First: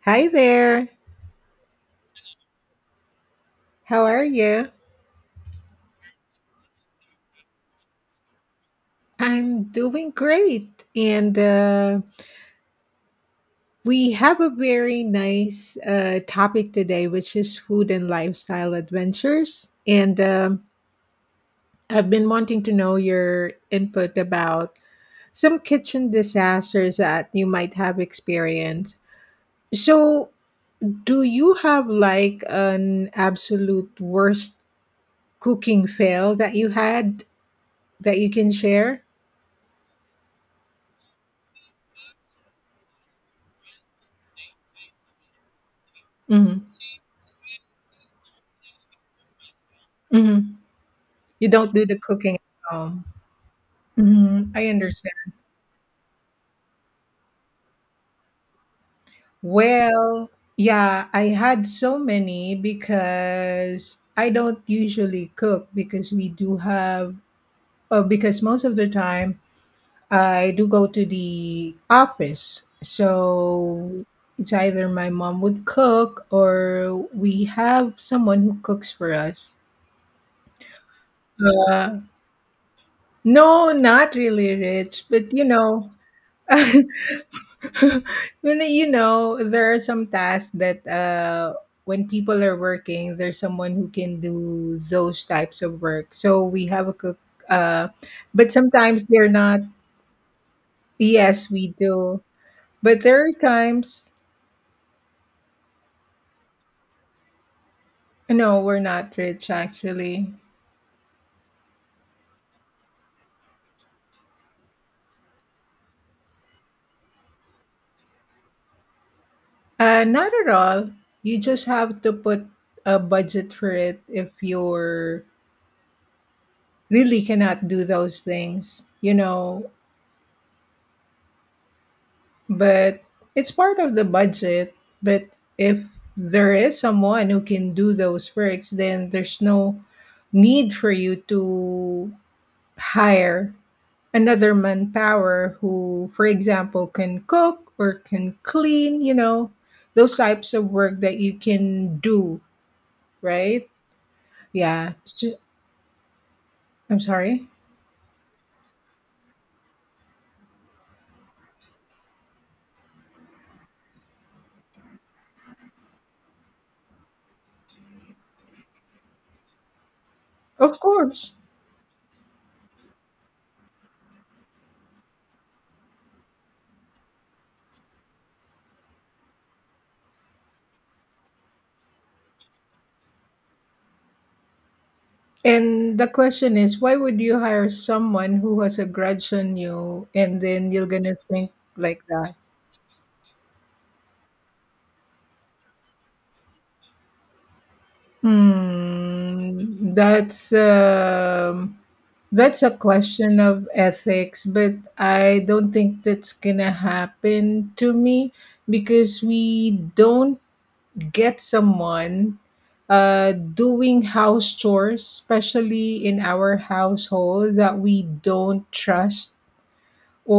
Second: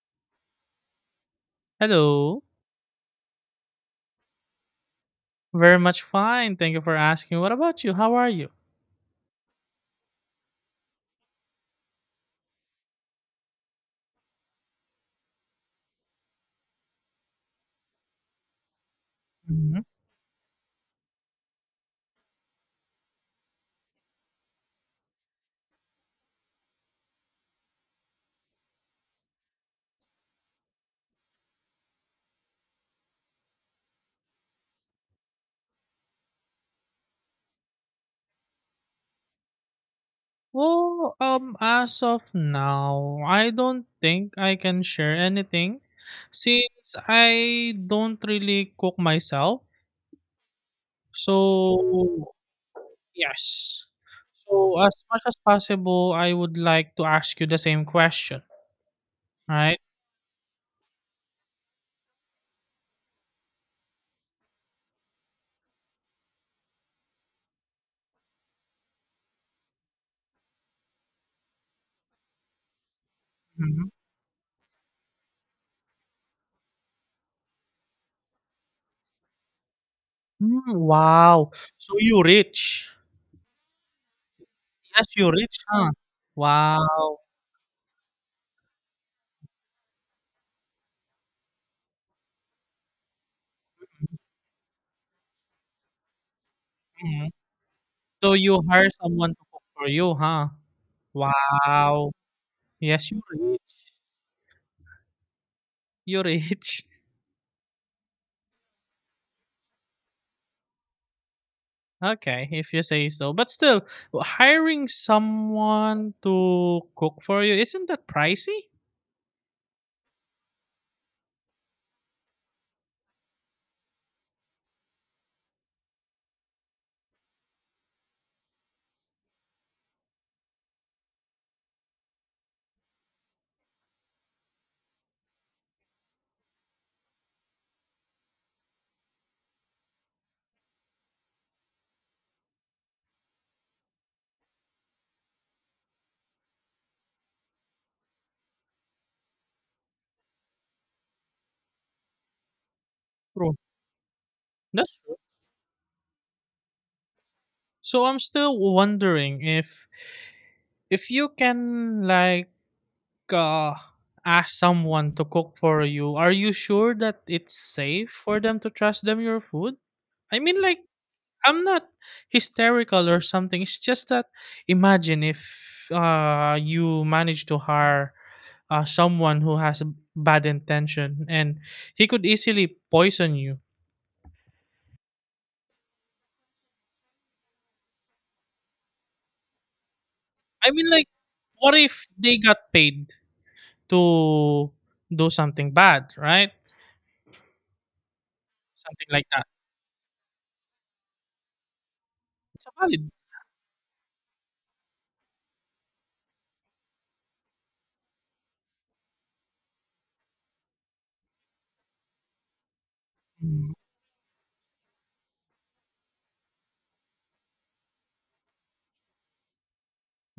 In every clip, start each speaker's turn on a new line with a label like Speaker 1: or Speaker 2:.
Speaker 1: Hi there.
Speaker 2: Hello.
Speaker 1: How are you?
Speaker 2: Very much fine. Thank you for asking. What about you? How are you?
Speaker 1: I'm doing great. And we have a very nice topic today, which is food and lifestyle adventures.
Speaker 2: Hmm.
Speaker 1: And I've been wanting to know your input about some kitchen disasters that you might have experienced. So, do you have like an absolute worst cooking fail that you had that you can share?
Speaker 2: Well, as of now, I don't think I can share anything
Speaker 1: Hmm.
Speaker 2: since I don't really cook myself.
Speaker 1: You don't do the
Speaker 2: So,
Speaker 1: cooking at home.
Speaker 2: yes.
Speaker 1: Mhm, I
Speaker 2: So, as much
Speaker 1: understand.
Speaker 2: as possible, I would like to ask you the same question, right?
Speaker 1: Well, yeah, I had so many because I don't usually cook because we do have, because most of the time I do go to the office.
Speaker 2: Mhm.
Speaker 1: So it's either my mom would cook or we have someone who cooks for us.
Speaker 2: Mm, wow. So,
Speaker 1: Uh,
Speaker 2: you rich.
Speaker 1: no, not really rich,
Speaker 2: Yes, you
Speaker 1: but you
Speaker 2: rich,
Speaker 1: know,
Speaker 2: huh? Wow.
Speaker 1: when you know there are some tasks that when people are working there's someone who can do those types of work so we have a cook. uh
Speaker 2: So
Speaker 1: but
Speaker 2: you hire
Speaker 1: sometimes
Speaker 2: someone
Speaker 1: they're
Speaker 2: to
Speaker 1: not.
Speaker 2: cook for you, huh?
Speaker 1: Yes, we
Speaker 2: Wow.
Speaker 1: do. But
Speaker 2: Yes, you're
Speaker 1: there are
Speaker 2: rich.
Speaker 1: times.
Speaker 2: You're rich.
Speaker 1: No, we're not rich actually.
Speaker 2: Okay, if you say so. But still, hiring someone to cook for you, isn't that pricey?
Speaker 1: Not at all. You just have to put a budget for it if you're really cannot do those things, you know. But it's part of the budget. But if there is someone who can do those works, then there's no need for you to hire another manpower who, for example, can cook or can clean, those types of work that you can do,
Speaker 2: True.
Speaker 1: right? Yeah.
Speaker 2: That's true.
Speaker 1: I'm sorry.
Speaker 2: So I'm still wondering if you can, like, uh ask someone to cook for you, are you sure that it's safe for them to trust them your food? I mean, like,
Speaker 1: Of course.
Speaker 2: I'm not hysterical or something. It's just that imagine if, you manage to hire, someone who has a bad intention and he could easily poison you.
Speaker 1: And the question is, why would you hire someone who has a grudge on you and
Speaker 2: I
Speaker 1: then you're
Speaker 2: mean, like,
Speaker 1: gonna think
Speaker 2: what
Speaker 1: like
Speaker 2: if
Speaker 1: that?
Speaker 2: they got paid to do something bad, right? Something like that.
Speaker 1: Hmm, that's
Speaker 2: It's a
Speaker 1: a
Speaker 2: valid.
Speaker 1: question of ethics, but I don't think that's gonna happen to me because we don't get someone
Speaker 2: Mm,
Speaker 1: doing house chores, especially in our household, that we don't trust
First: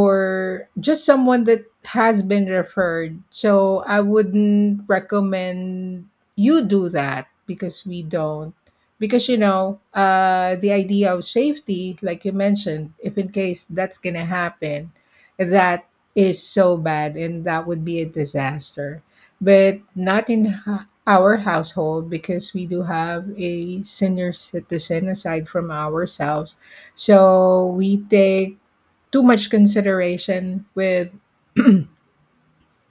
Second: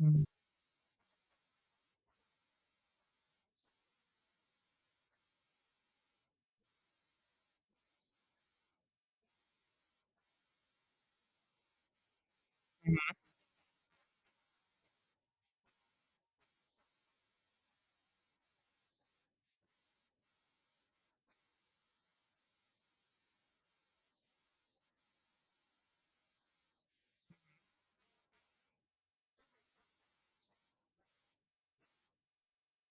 Speaker 2: mm,
Speaker 1: just someone that has been referred. So I wouldn't recommend you do that because we don't. Because you know, the idea of safety, like you mentioned, if in case that's gonna happen, that is so bad and that would be a disaster. But not in our household because we do have a senior citizen aside from ourselves. So we take too much consideration with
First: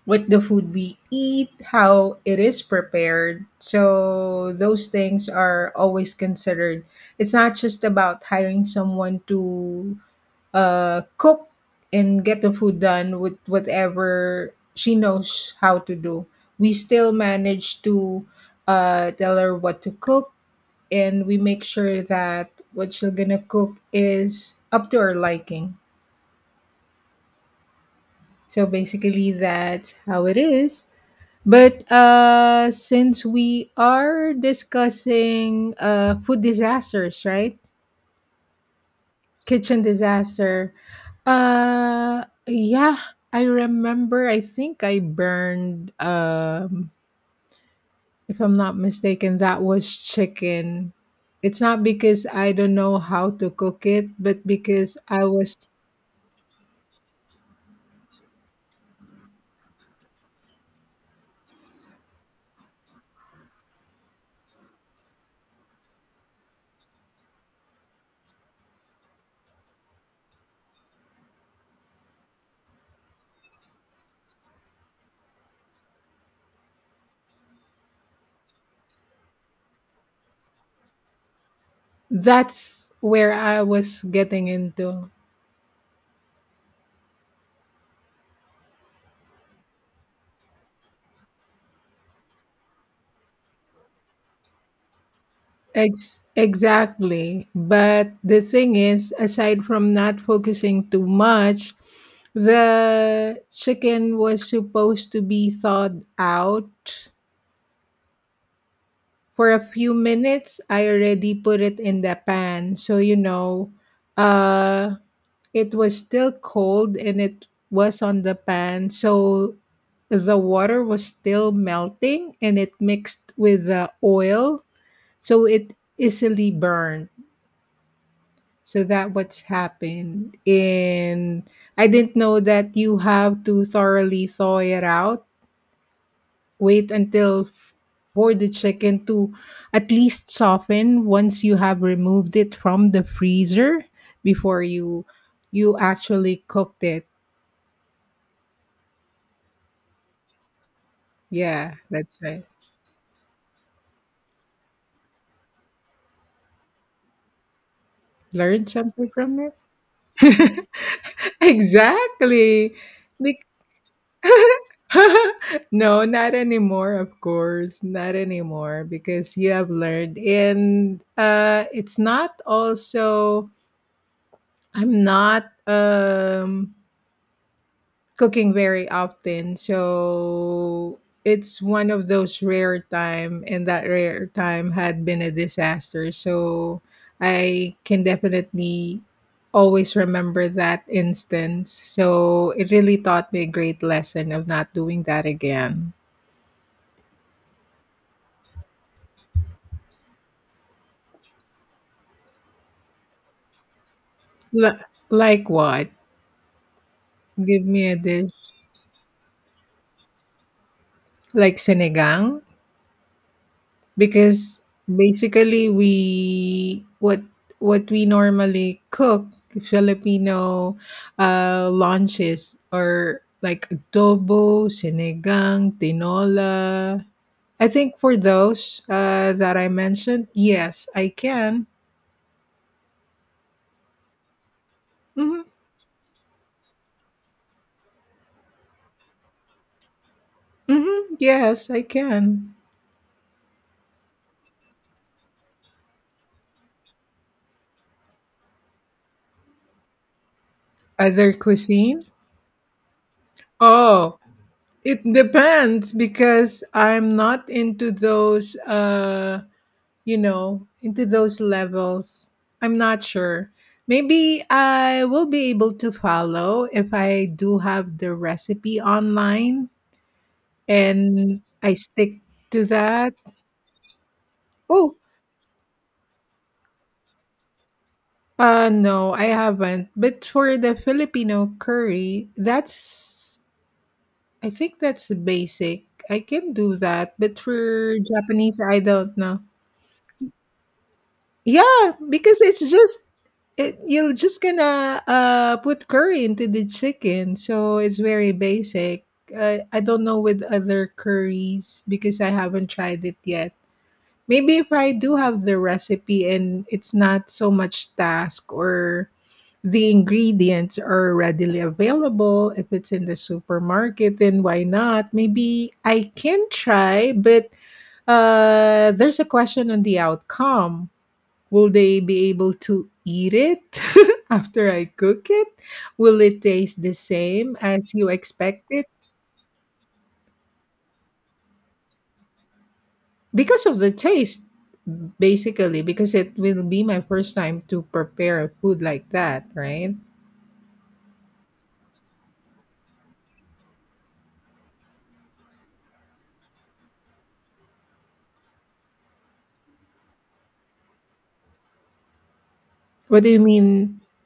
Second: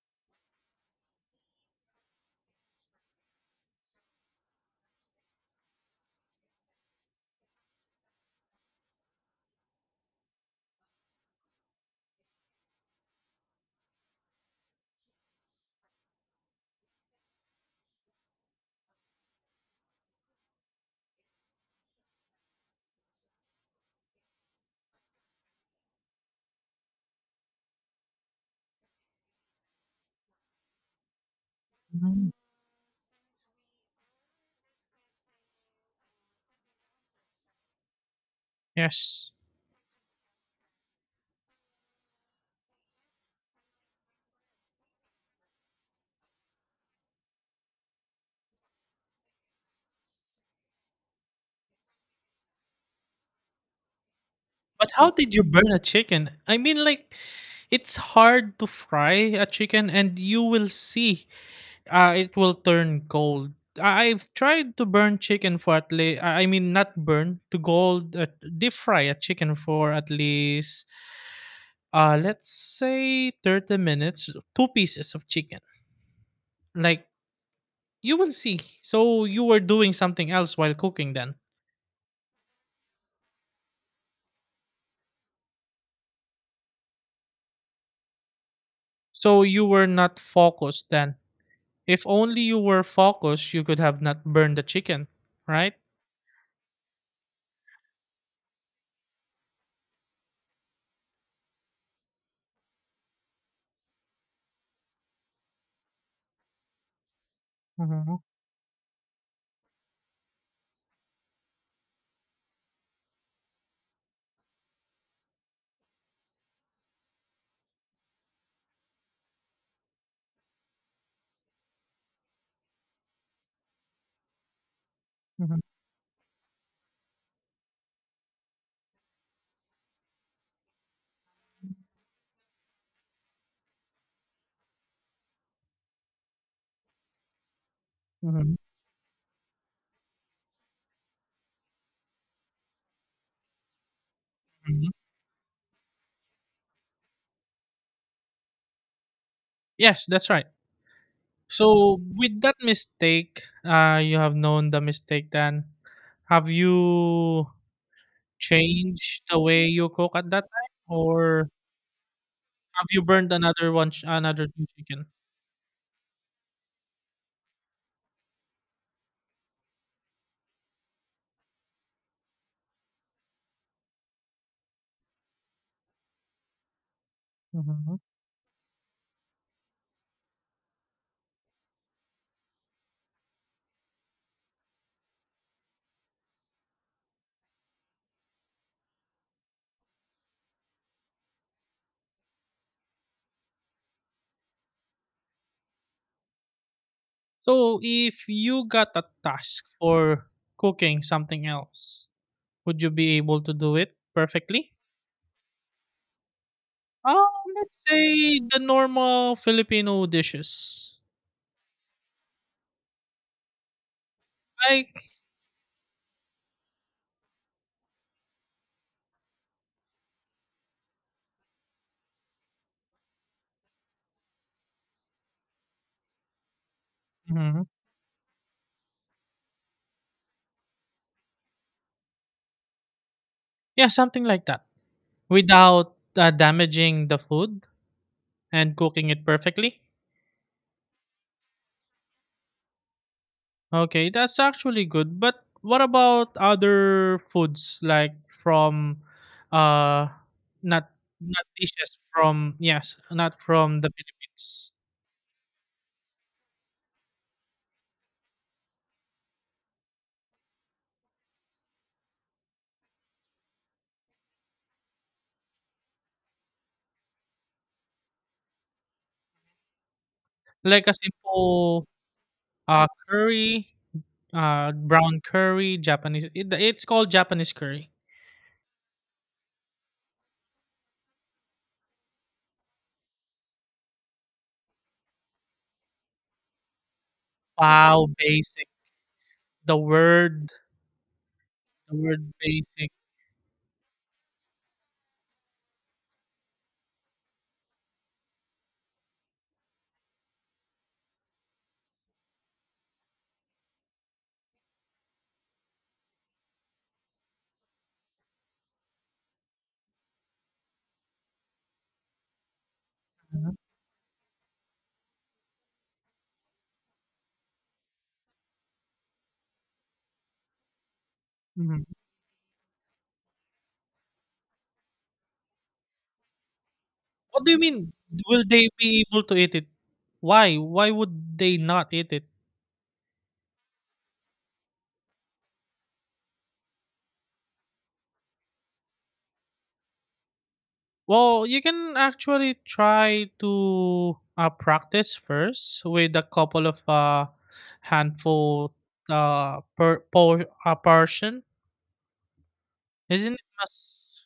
Speaker 1: the food we eat, how it is prepared. So those things are always considered. It's not just about hiring someone to cook and get the food done with whatever she knows how to do. We still manage to tell her what to cook, and we make sure that what she's gonna cook is up to her liking. So basically, that's how it is. But
Speaker 2: mm.
Speaker 1: uh, since we are discussing food disasters, right?
Speaker 2: Yes.
Speaker 1: Kitchen disaster. Yeah, I remember. I think I burned. If I'm not mistaken, that was chicken. It's not because I don't know how to cook it, but
Speaker 2: But
Speaker 1: because
Speaker 2: how
Speaker 1: I
Speaker 2: did you
Speaker 1: was.
Speaker 2: burn a chicken? I mean, like, it's hard to fry a chicken, and you will see, it will turn gold. I've tried to burn chicken for at least, I mean, not burn, to gold, deep fry a chicken for at least, let's say 30 minutes, two pieces of chicken. Like, you will see. So, you were doing something else while cooking then.
Speaker 1: That's where I was getting into.
Speaker 2: So, you were not focused then. If only you were focused, you could have not burned the chicken, right?
Speaker 1: Exactly. But the thing is, aside from not focusing too much, the chicken was supposed to be thawed out
Speaker 2: Hmm.
Speaker 1: for a few minutes. I already put it in the pan. So, you know, uh, it was still cold and it was on the pan. So the water was still melting and it mixed with the oil. So
Speaker 2: Hmm.
Speaker 1: it easily burned. So that what's happened. And I didn't know that you have to thoroughly thaw it out. Wait until for the
Speaker 2: Hmm.
Speaker 1: chicken to at least soften once you have removed it from the freezer before
Speaker 2: Hmm.
Speaker 1: you actually cooked it.
Speaker 2: Yes, that's right.
Speaker 1: Yeah,
Speaker 2: So
Speaker 1: that's
Speaker 2: with
Speaker 1: right.
Speaker 2: that mistake, you have known the mistake then. Have you
Speaker 1: Learn something
Speaker 2: changed the
Speaker 1: from
Speaker 2: way you cook at that
Speaker 1: it.
Speaker 2: time, or
Speaker 1: Exactly.
Speaker 2: have you burned another one, another two chicken?
Speaker 1: No, not anymore, of course. Not anymore because you have learned. And it's not also, I'm not
Speaker 2: Mhm.
Speaker 1: cooking very often. So it's one of those rare time and that rare time had been a disaster. So I can definitely always remember that instance. So it really taught me a great lesson of not doing that again.
Speaker 2: So if you got a task for cooking something else, would you be able to do it
Speaker 1: Li
Speaker 2: perfectly?
Speaker 1: like what?
Speaker 2: Um,
Speaker 1: Give
Speaker 2: let's
Speaker 1: me a dish.
Speaker 2: say the normal Filipino dishes,
Speaker 1: Like sinigang? Because
Speaker 2: like.
Speaker 1: basically we what we normally cook Filipino lunches or like adobo, sinigang, tinola.
Speaker 2: Mhm.
Speaker 1: I think for those that I mentioned, yes, I can.
Speaker 2: Yeah, something like that,
Speaker 1: Hmm.
Speaker 2: without damaging the food and cooking it perfectly.
Speaker 1: Hmm. Yes, I can.
Speaker 2: Okay, that's actually good. But what about other foods like from, uh not
Speaker 1: Other
Speaker 2: not dishes
Speaker 1: cuisine?
Speaker 2: from, yes, not from the
Speaker 1: Oh,
Speaker 2: Philippines.
Speaker 1: it depends because I'm not into those into those levels. I'm not sure. Maybe I will be able to follow if I do have the recipe online
Speaker 2: Like a
Speaker 1: and I
Speaker 2: simple
Speaker 1: stick to that.
Speaker 2: curry,
Speaker 1: Oh,
Speaker 2: brown curry, Japanese, it's called Japanese curry.
Speaker 1: uh no, I haven't. But for the Filipino curry, that's I think that's basic. I can do that. But for
Speaker 2: Wow,
Speaker 1: Japanese,
Speaker 2: basic.
Speaker 1: I don't know.
Speaker 2: The word the
Speaker 1: Yeah,
Speaker 2: word
Speaker 1: because it's
Speaker 2: basic.
Speaker 1: just you're just gonna put curry into the chicken, so it's very basic. I don't know with other curries because I haven't tried it yet. Maybe if I do have the recipe and it's not so much task or the ingredients are readily available, if it's in the
Speaker 2: Mhm,
Speaker 1: supermarket, then why not? Maybe I can try, but there's a question on the outcome. Will
Speaker 2: mhm.
Speaker 1: they be able to eat it after I cook it? Will it taste the
Speaker 2: What do
Speaker 1: same
Speaker 2: you mean
Speaker 1: as you
Speaker 2: will
Speaker 1: expect
Speaker 2: they
Speaker 1: it?
Speaker 2: be able to eat it? Why? Why would they not eat it?
Speaker 1: Because of the taste, basically, because it will be my first time to prepare a food like that, right?
Speaker 2: Well, you can actually try to, practice first with a couple of, handful, per, por portion.
Speaker 1: What do
Speaker 2: Isn't
Speaker 1: you
Speaker 2: it
Speaker 1: mean?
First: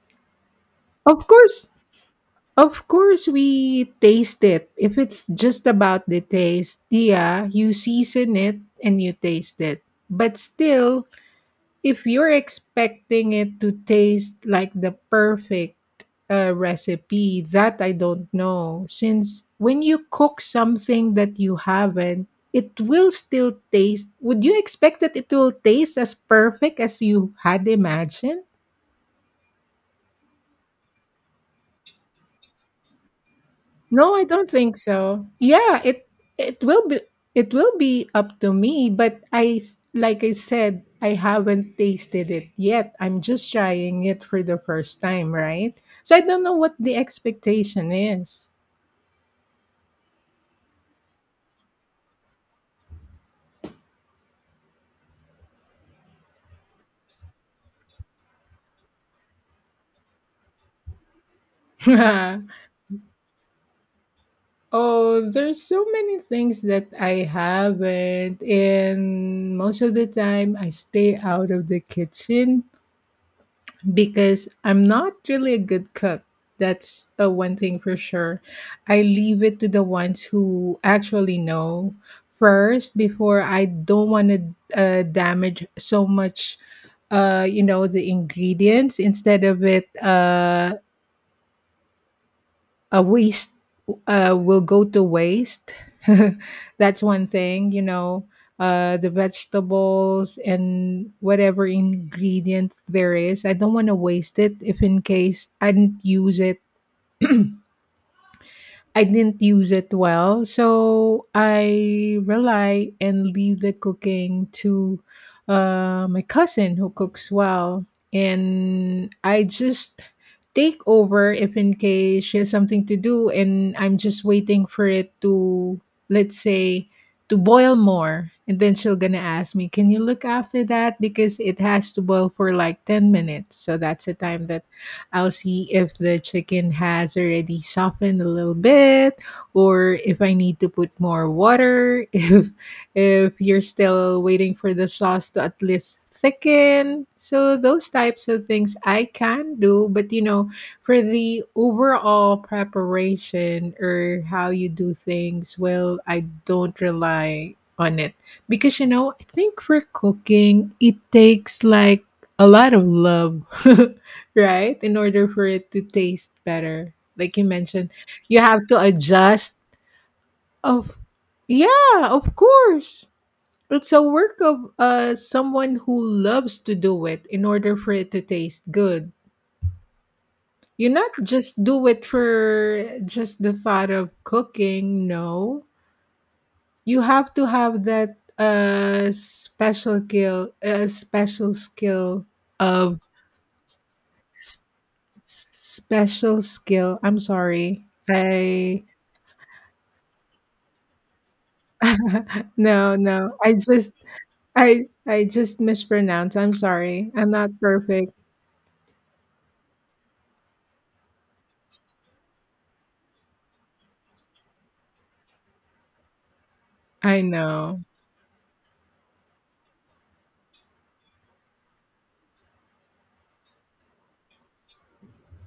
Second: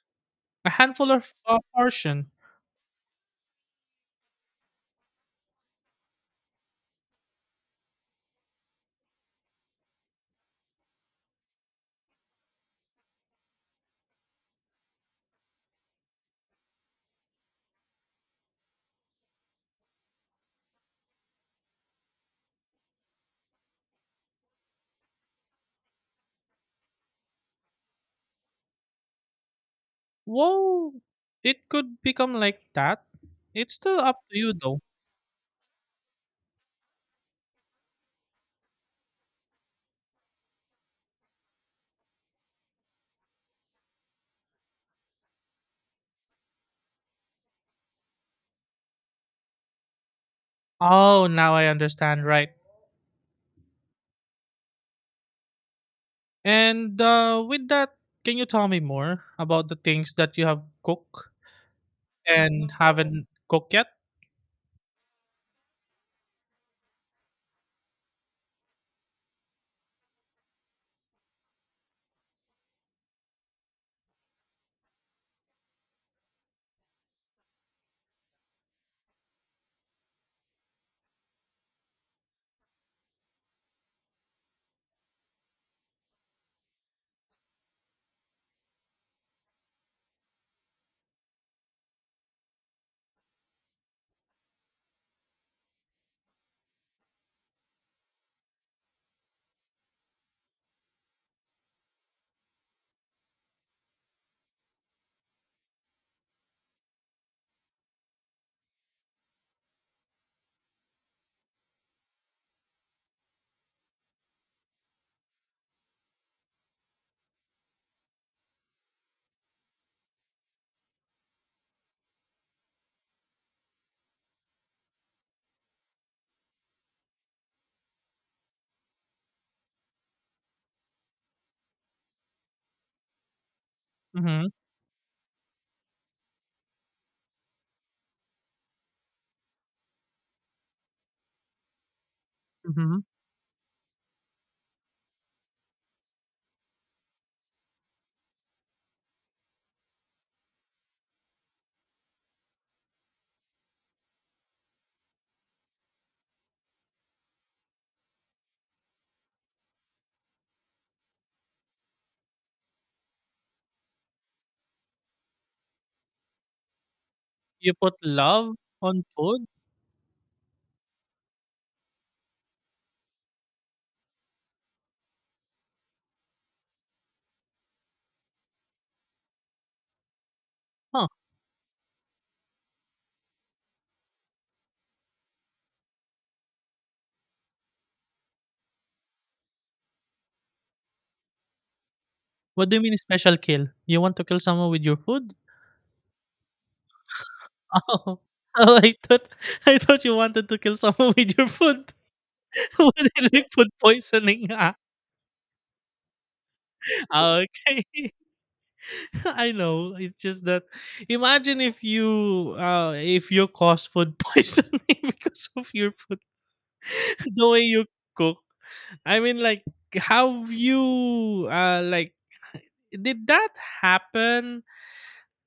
Speaker 2: a handful
Speaker 1: Of
Speaker 2: of,
Speaker 1: course,
Speaker 2: portion?
Speaker 1: of course, we taste it. If it's just about the taste, yeah, you season it and you taste it. But still, if you're expecting it to taste like the perfect recipe, that I don't know. Since when you cook something that you haven't, it will still taste. Would you expect that it will taste as perfect as you had imagined?
Speaker 2: Whoa, it could become like that. It's still
Speaker 1: No,
Speaker 2: up
Speaker 1: I
Speaker 2: to
Speaker 1: don't
Speaker 2: you
Speaker 1: think
Speaker 2: though.
Speaker 1: so. Yeah, it will be it will be up to me, but like I said, I haven't tasted it yet. I'm just trying it for the first time, right? So I don't know what the expectation is.
Speaker 2: Oh, now I understand. Right. And, with that, can you tell me more about the things that you have cooked and haven't cooked yet?
Speaker 1: Oh, there's so many things that I haven't and most of the time I stay out of the kitchen because I'm not really a good cook. That's one thing for sure. I leave it to the ones who actually know first before I don't want to damage so much you know the ingredients instead of it a waste will go to waste. That's one thing, you know, the vegetables and whatever ingredient there is. I don't want to waste it if in case I didn't use it well. So I rely and leave the cooking to my cousin who cooks well. And I just take over if in case she has something to do and I'm just waiting for it to, let's say, to boil more. And then she'll gonna ask me, can you look after that? Because it has to boil for like 10 minutes. So that's the time
Speaker 2: Mm-hmm.
Speaker 1: that I'll see if the chicken has already softened a little bit or if I need to put more water. If
Speaker 2: Mm-hmm.
Speaker 1: if you're still waiting for the sauce to at least thicken. So those types of things I can do, but you know, for the overall preparation or how you do things, well, I don't rely on it because you know, I think for cooking, it takes like a lot of love. Right? In order for it to taste better. Like you
Speaker 2: You
Speaker 1: mentioned,
Speaker 2: put
Speaker 1: you
Speaker 2: love
Speaker 1: have to
Speaker 2: on food?
Speaker 1: adjust of yeah, of course. It's a work of someone who loves to do it in order for it to taste good. You
Speaker 2: Huh.
Speaker 1: not just do it for just the thought of cooking, no. You have to have that
Speaker 2: What do you mean
Speaker 1: of
Speaker 2: special kill? You want to kill
Speaker 1: s-
Speaker 2: someone with your food?
Speaker 1: special skill. I'm sorry.
Speaker 2: Oh. Oh,
Speaker 1: I
Speaker 2: I thought you wanted to kill someone with your food.
Speaker 1: No,
Speaker 2: What is do
Speaker 1: no.
Speaker 2: like
Speaker 1: I
Speaker 2: food
Speaker 1: just
Speaker 2: poisoning?
Speaker 1: I I just mispronounced. I'm sorry. I'm
Speaker 2: Ah,
Speaker 1: not
Speaker 2: okay.
Speaker 1: perfect.
Speaker 2: I know. It's just that imagine if you cause food poisoning because of your food
Speaker 1: I
Speaker 2: the way
Speaker 1: know.
Speaker 2: you cook. I mean, like, have you, like, did that happen,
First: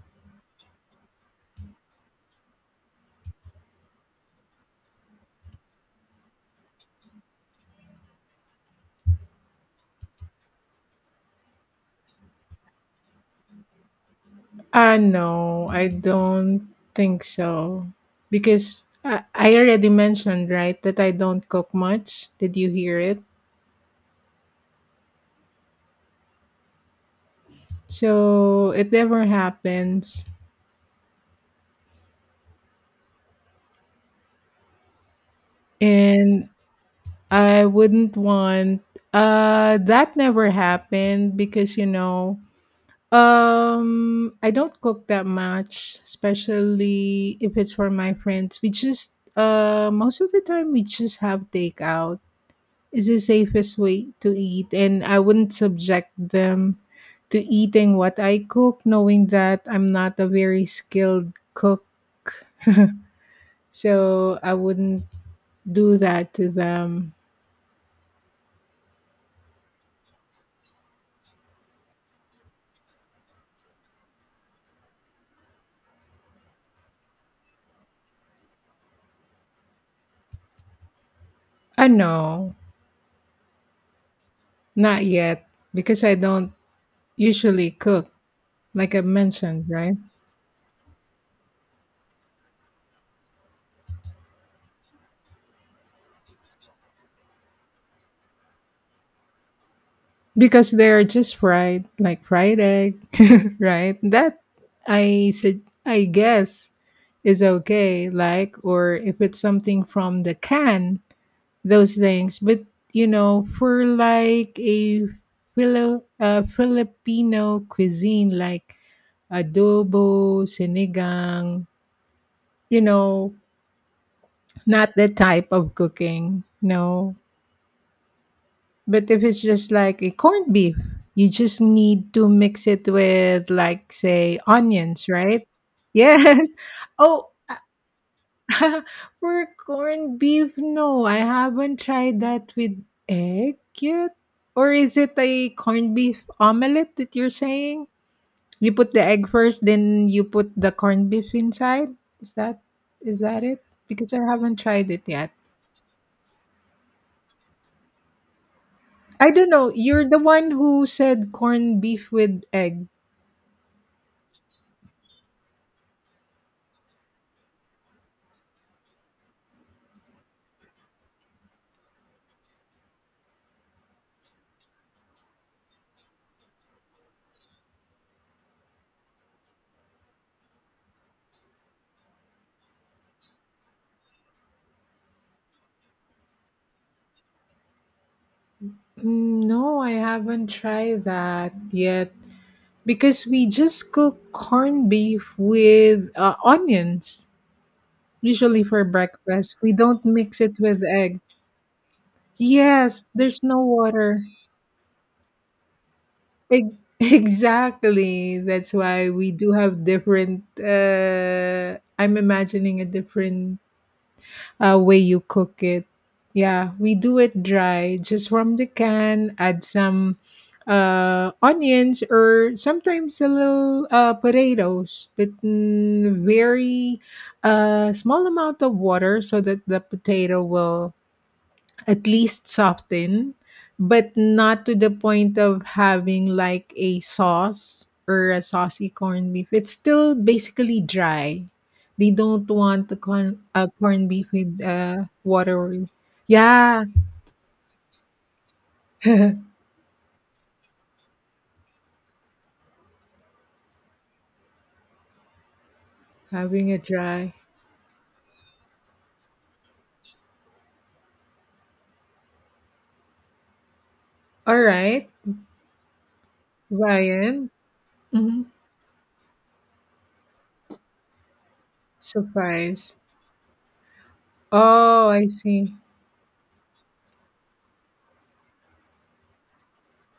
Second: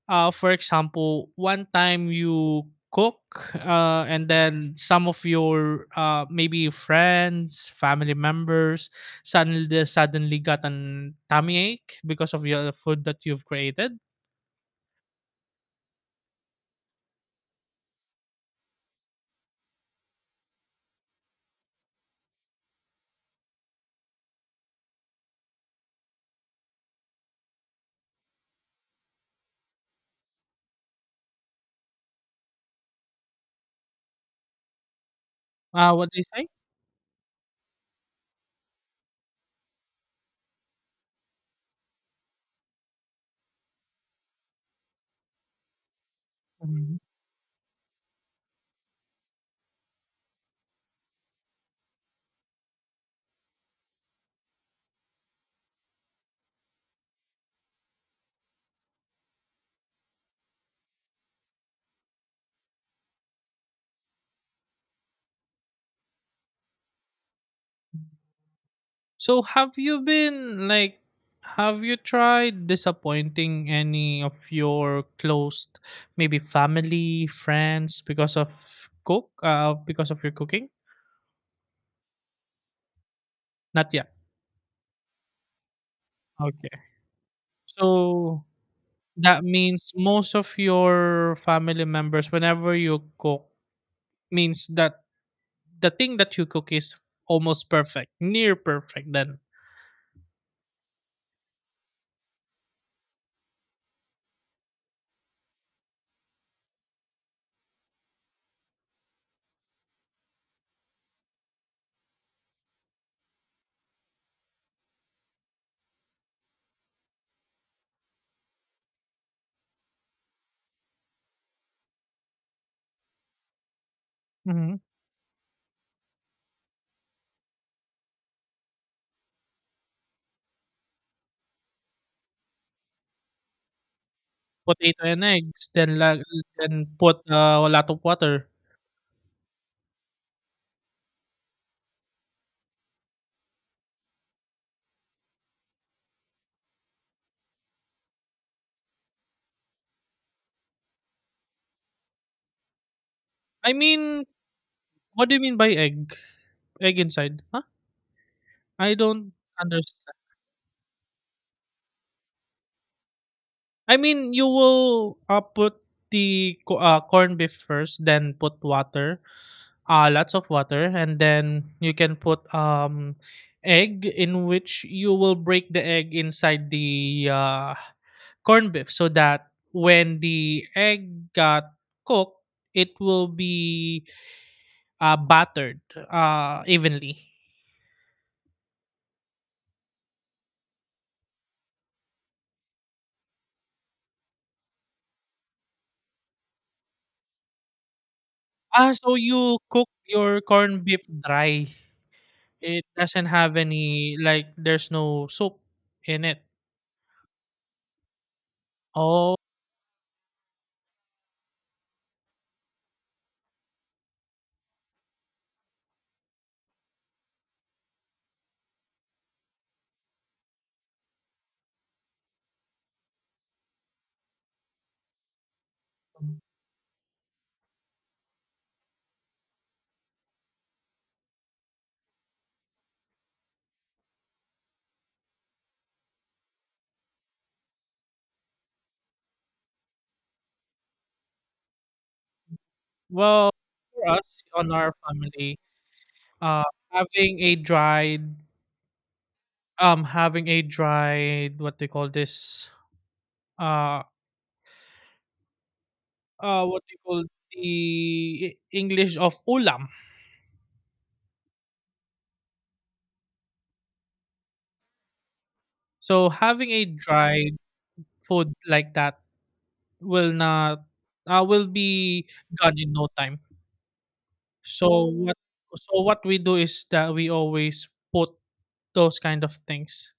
Speaker 2: for example, one time you cook, and then some of your, maybe friends, family members, suddenly got an tummy ache because of your food that you've created.
Speaker 1: No, I don't think so. Because I already mentioned, right, that I don't cook much. Did you hear it? So it never happens.
Speaker 2: What do you say?
Speaker 1: And I wouldn't want that never happened because you know. I don't cook that much,
Speaker 2: Mhm.
Speaker 1: especially if it's for my friends. We just most of the time we just have takeout. It's the safest way to eat, and I wouldn't subject them to eating what I cook, knowing that I'm not a very skilled cook. So I wouldn't do that to them.
Speaker 2: So have you been like? Have you tried disappointing any of your close, maybe family, friends, because of because of your cooking?
Speaker 1: I know,
Speaker 2: Not yet.
Speaker 1: not yet, because I don't
Speaker 2: Okay.
Speaker 1: usually cook,
Speaker 2: So
Speaker 1: like I
Speaker 2: that
Speaker 1: mentioned,
Speaker 2: means
Speaker 1: right?
Speaker 2: most of your family members, whenever you cook, means that the thing that you cook is almost perfect, near perfect then.
Speaker 1: Because they're just fried, like fried egg, right? That I said, I guess is okay, like, or if it's something from the can, those things. But you know, for like a Filipino cuisine, like adobo, sinigang, you know,
Speaker 2: Mhm.
Speaker 1: not that type of cooking. No, but if it's just like a corned beef, you just need to mix it with like say
Speaker 2: Potato
Speaker 1: onions,
Speaker 2: and
Speaker 1: right?
Speaker 2: eggs, then la-
Speaker 1: Yes.
Speaker 2: then put,
Speaker 1: Oh,
Speaker 2: a lot of water.
Speaker 1: for corned beef, no, I haven't tried that with egg yet. Or is it a corned beef omelette that you're saying? You put the egg first, then you put the corned beef inside. Is that is that it?
Speaker 2: I
Speaker 1: Because I
Speaker 2: mean,
Speaker 1: haven't tried it
Speaker 2: what
Speaker 1: yet.
Speaker 2: do you mean by egg? Egg inside? Huh? I
Speaker 1: I
Speaker 2: don't
Speaker 1: don't know. You're
Speaker 2: understand.
Speaker 1: the one who said corned beef with egg.
Speaker 2: I mean, you will, put the corned beef first, then put water, lots of water, and then you can put egg, in which you will break the egg inside the, corned beef, so that when the egg got cooked, it will be, battered, evenly.
Speaker 1: Mm, no, I haven't tried that yet because we just cook corned beef with onions, usually for
Speaker 2: Ah, so
Speaker 1: breakfast.
Speaker 2: you
Speaker 1: We
Speaker 2: cook
Speaker 1: don't
Speaker 2: your
Speaker 1: mix it with
Speaker 2: corned beef
Speaker 1: egg.
Speaker 2: dry. It
Speaker 1: Yes,
Speaker 2: doesn't
Speaker 1: there's
Speaker 2: have
Speaker 1: no
Speaker 2: any,
Speaker 1: water.
Speaker 2: like, there's no soup in it.
Speaker 1: Ex- exactly. That's why we
Speaker 2: Oh.
Speaker 1: do have different. I'm imagining a different way you cook it. Yeah, we do it dry, just from the can, add some onions or sometimes a little potatoes, but very small amount of water so that the potato will at least soften, but not to the point of having like a sauce or a saucy corned beef. It's still basically dry. They don't want the corn
Speaker 2: Well,
Speaker 1: uh, corned
Speaker 2: for
Speaker 1: beef
Speaker 2: us,
Speaker 1: with
Speaker 2: on our family,
Speaker 1: watery.
Speaker 2: Uh,
Speaker 1: Yeah,
Speaker 2: having a dried um, having a dried what they call this? Uh,
Speaker 1: having
Speaker 2: what
Speaker 1: it
Speaker 2: they call
Speaker 1: dry.
Speaker 2: the English of ulam?
Speaker 1: All right,
Speaker 2: So having a
Speaker 1: Ryan.
Speaker 2: dried
Speaker 1: Mhm.
Speaker 2: food like that will not, will be gone in
Speaker 1: Surprise.
Speaker 2: no time. So
Speaker 1: Oh, I
Speaker 2: what
Speaker 1: see.
Speaker 2: so what we do is that we always put those kind of things.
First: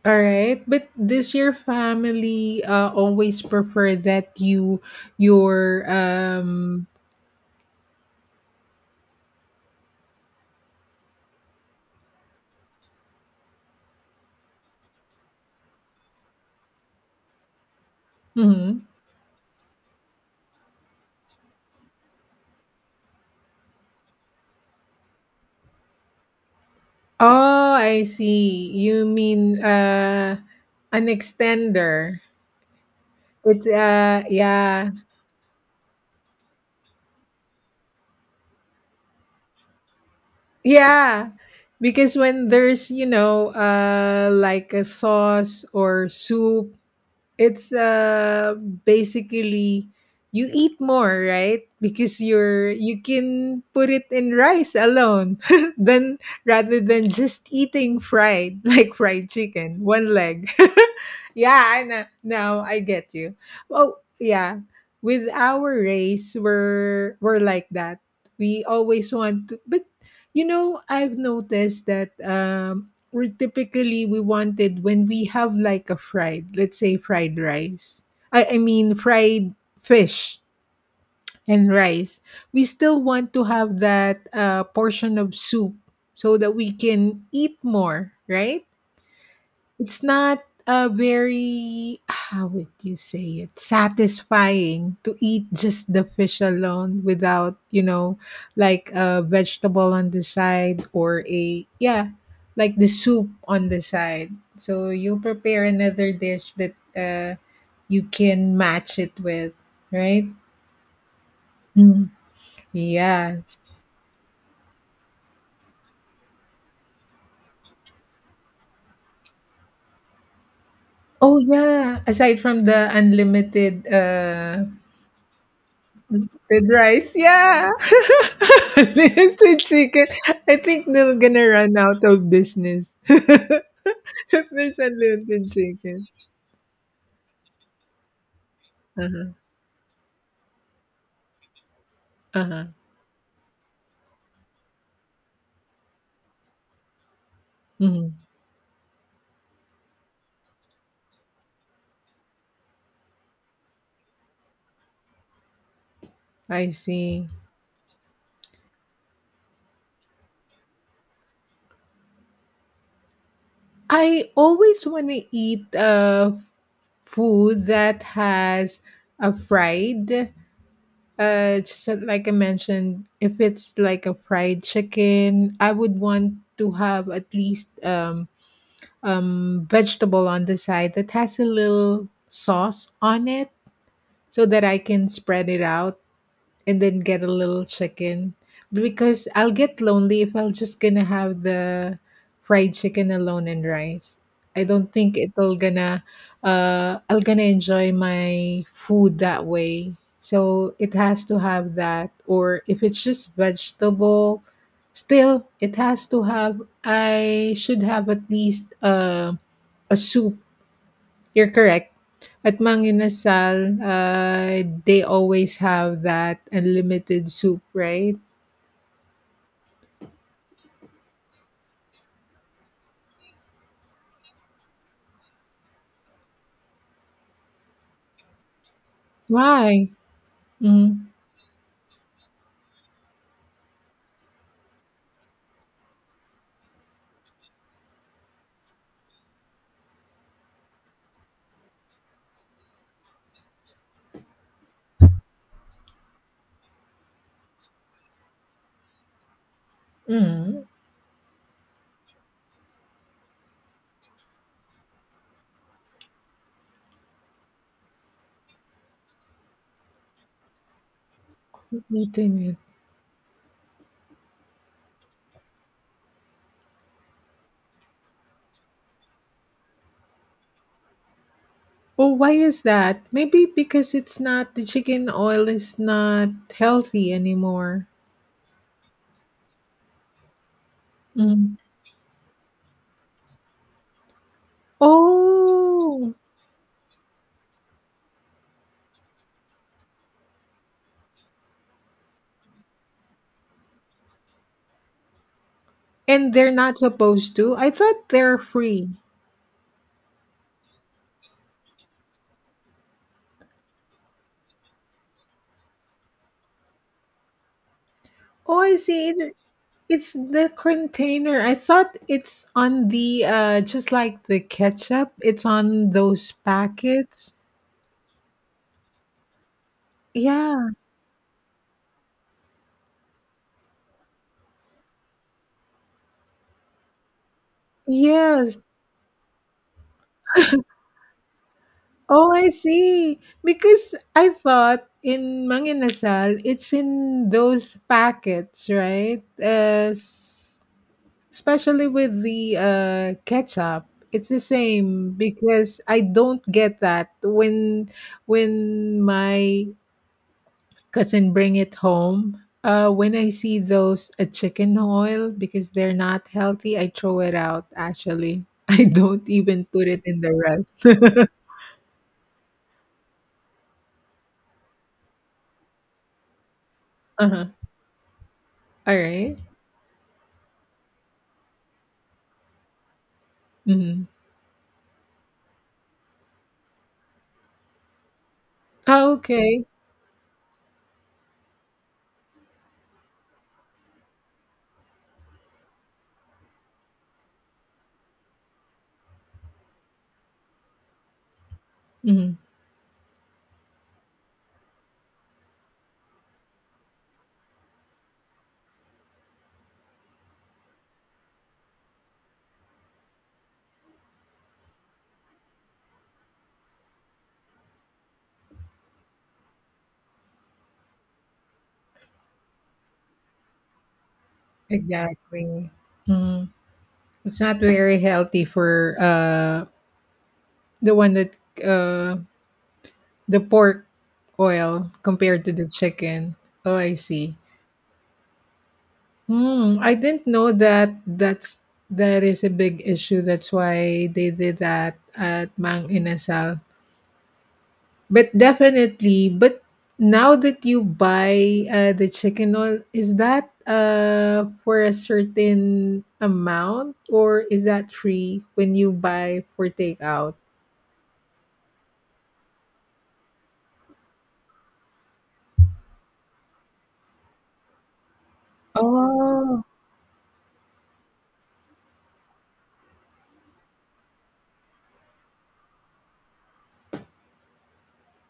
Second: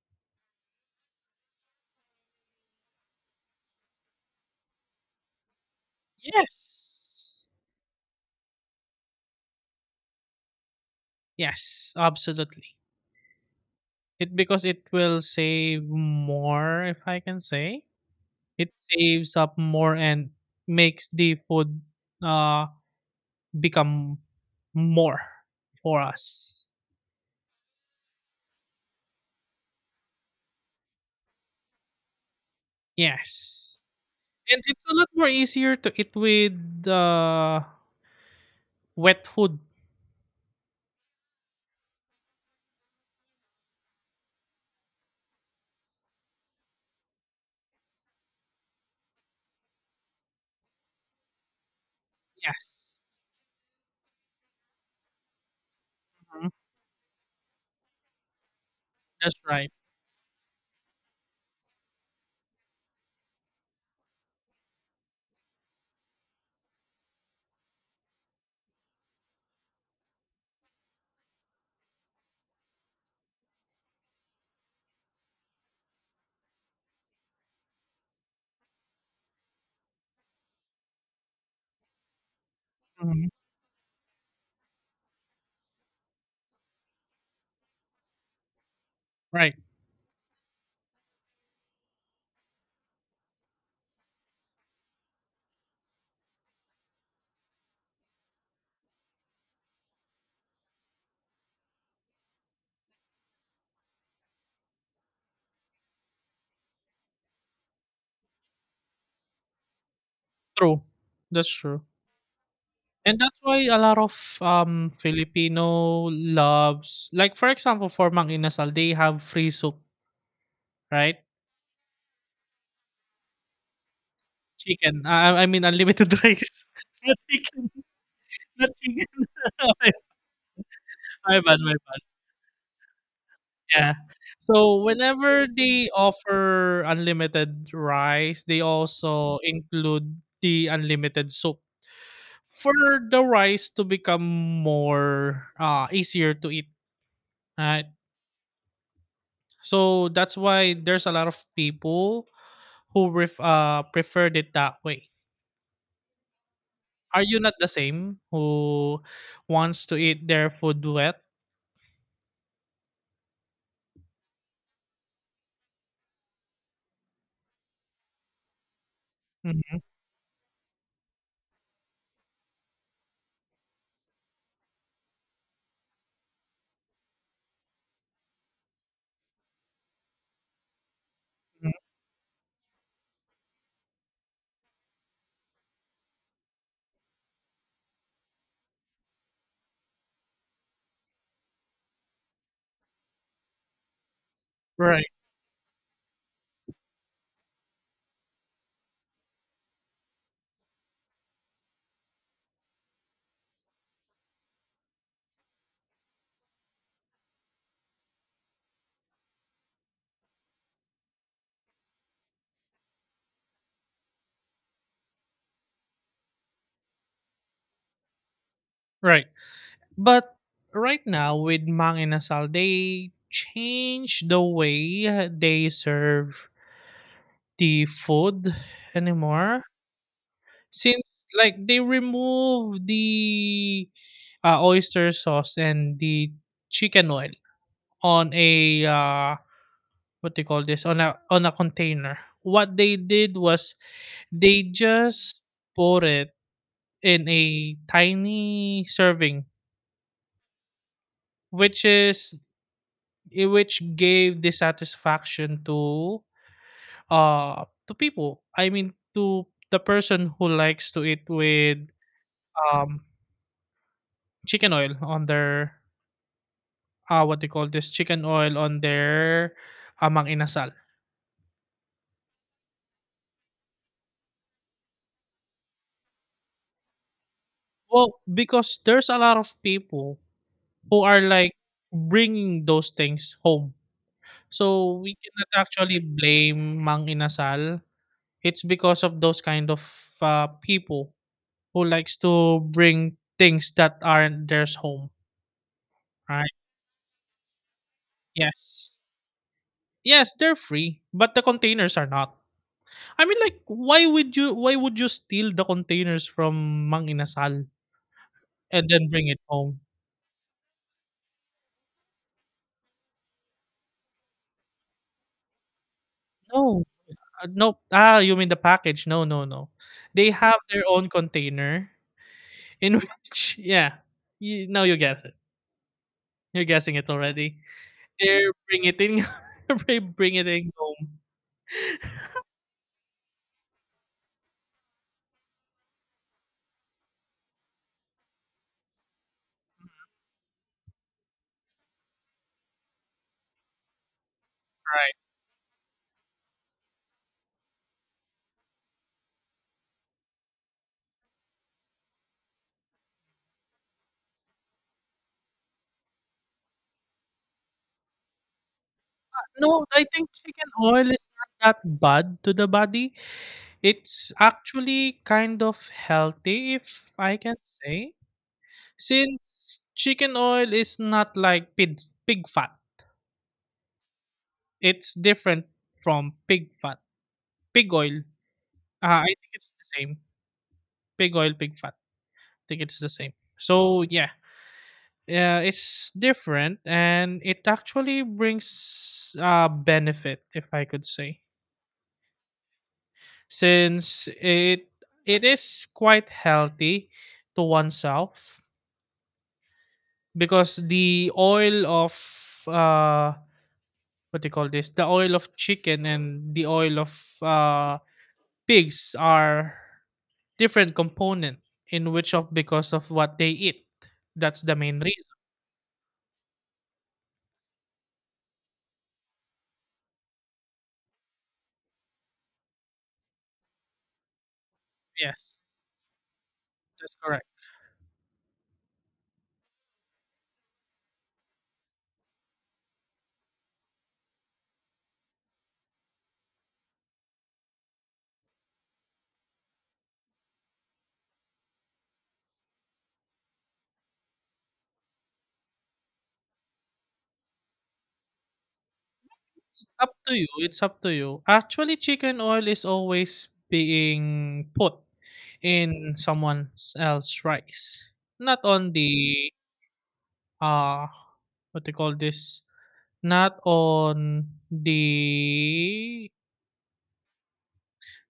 Speaker 1: All right, but does your family always prefer that your
Speaker 2: Yes. Yes, absolutely. It because it will save more if I can say. It
Speaker 1: Mhm.
Speaker 2: saves up more and makes the food, uh, become more for us.
Speaker 1: Oh, I see. You mean, an extender. It's,
Speaker 2: Yes. And it's
Speaker 1: yeah.
Speaker 2: a lot more easier to eat with, uh, wet food.
Speaker 1: Yeah, because when there's, you know, like a sauce or soup it's basically you eat more, right? Because you're
Speaker 2: Yes.
Speaker 1: you can put it in rice alone then
Speaker 2: Mhm.
Speaker 1: rather than just eating fried like fried
Speaker 2: That's right.
Speaker 1: chicken, one leg. Yeah, I know. Now I get you. Oh, yeah. With our race, we're like that. We always want to, but you know, I've noticed that we're typically we wanted when we have like a fried, let's say, fried rice I mean fried fish and rice, we still
Speaker 2: Mhm.
Speaker 1: want to have that portion of soup so that we can eat more, right?
Speaker 2: Right.
Speaker 1: It's not a very, how would you say it, satisfying to eat just the fish alone without, you know, like a vegetable on the side or a yeah, like the soup on the side, so you prepare another dish that you can match it with, right?
Speaker 2: True. That's true.
Speaker 1: Mm.
Speaker 2: And that's
Speaker 1: Yes.
Speaker 2: why a lot of Filipino loves, like for example, for Mang Inasal, they have free soup, right?
Speaker 1: Oh yeah, aside from the unlimited
Speaker 2: Chicken. I mean unlimited rice.
Speaker 1: with rice,
Speaker 2: Not
Speaker 1: yeah.
Speaker 2: chicken, not chicken.
Speaker 1: Little chicken. I think they're
Speaker 2: My
Speaker 1: gonna
Speaker 2: bad, my
Speaker 1: run
Speaker 2: bad.
Speaker 1: out of business
Speaker 2: Yeah.
Speaker 1: if there's
Speaker 2: So
Speaker 1: a little
Speaker 2: whenever they
Speaker 1: chicken.
Speaker 2: offer unlimited rice, they
Speaker 1: Uh-huh.
Speaker 2: also include the unlimited soup
Speaker 1: Uh-huh.
Speaker 2: for the rice to become more, easier to eat. Right.
Speaker 1: Mhm.
Speaker 2: So that's why there's a lot of people who preferred it that way.
Speaker 1: I
Speaker 2: Are
Speaker 1: see.
Speaker 2: you not the same who wants to eat their food wet?
Speaker 1: I always want to eat food that has a
Speaker 2: Hmm.
Speaker 1: fried. Just like I mentioned, if it's like a fried chicken, I would want to have at least vegetable on the side that has a little sauce on it so that I can spread it out and then get a little chicken, because I'll get lonely if I am just gonna have the fried chicken alone and rice. I don't
Speaker 2: Right.
Speaker 1: think it'll gonna I'll gonna enjoy my food that way. So it has to have that, or if it's just vegetable, still it has to have, I should have at least a soup. You're correct. At Manginasal, they always have that unlimited soup, right?
Speaker 2: Right. But right now with Manginasal, they change the way, they serve the food anymore.
Speaker 1: Why?
Speaker 2: Since,
Speaker 1: Mm.
Speaker 2: like, they remove the, oyster sauce and the chicken oil on a, what they call this, on a container. What they did was they just poured it in a tiny serving,
Speaker 1: Mm.
Speaker 2: which is, which gave dissatisfaction to people. I mean, to the person who likes to eat with
Speaker 1: Eating it.
Speaker 2: um chicken oil on their, what they call this, chicken oil on their amang inasal.
Speaker 1: Oh, why is that? Maybe because it's not, the chicken oil is not healthy anymore.
Speaker 2: Well, because there's a lot of people who are, like,
Speaker 1: Mm.
Speaker 2: bringing those things home. So we cannot actually
Speaker 1: Oh,
Speaker 2: blame Mang Inasal. It's because of those kind of, people who likes to bring things that aren't theirs home,
Speaker 1: and they're
Speaker 2: right?
Speaker 1: not supposed to. I thought they're free.
Speaker 2: Yes. Yes, they're free, but the containers are not. I mean, like, why would you steal the containers from Mang Inasal
Speaker 1: Oh, I
Speaker 2: and then
Speaker 1: see.
Speaker 2: bring it home?
Speaker 1: It's the container. I thought it's on the just like the ketchup. It's on those
Speaker 2: No.
Speaker 1: packets.
Speaker 2: No. Ah, you mean the package. No, no, no. They have
Speaker 1: Yeah.
Speaker 2: their own container, in which yeah. Now you guess it. You're guessing it already. They're
Speaker 1: Yes.
Speaker 2: bring it in they bring it in home.
Speaker 1: Oh, I see. Because I thought in Manginasal, it's in those packets, right? Especially with the ketchup. It's the same
Speaker 2: Right?
Speaker 1: because I don't get that when my cousin bring it home. When I see those chicken oil because they're not healthy, I throw it out. Actually, I don't even
Speaker 2: No,
Speaker 1: put it
Speaker 2: I
Speaker 1: in
Speaker 2: think
Speaker 1: the
Speaker 2: chicken oil is
Speaker 1: rest.
Speaker 2: not that bad to the body. It's actually kind of healthy, if I
Speaker 1: Uh-huh.
Speaker 2: can say,
Speaker 1: All right.
Speaker 2: since chicken oil is not like pig fat.
Speaker 1: Mm-hmm.
Speaker 2: It's different from pig fat, pig oil.
Speaker 1: Oh,
Speaker 2: I think
Speaker 1: okay.
Speaker 2: it's the same. Pig oil, pig fat. I think it's the same. So yeah, yeah, it's different, and it actually brings benefit, if I could say,
Speaker 1: Mm-hmm.
Speaker 2: since it is quite healthy to oneself, because the oil of, uh what do you call this, the oil of chicken and the oil of, uh pigs are different component, in which of, because of what they eat, that's the main reason.
Speaker 1: Exactly. Mm. It's not very healthy for the one that uh the pork oil compared to
Speaker 2: Yes,
Speaker 1: the chicken. Oh, I
Speaker 2: that's
Speaker 1: see.
Speaker 2: correct.
Speaker 1: Hmm, I didn't know that that is a big issue. That's why they did that at Mang Inasal. But definitely, but now that you buy the chicken oil, is that for a certain amount, or is that free when you buy for
Speaker 2: It's up
Speaker 1: takeout?
Speaker 2: to you, it's up to you. Actually, chicken oil is always being put in someone else's rice. Not on the,
Speaker 1: Oh,
Speaker 2: uh what they call this? Not on the,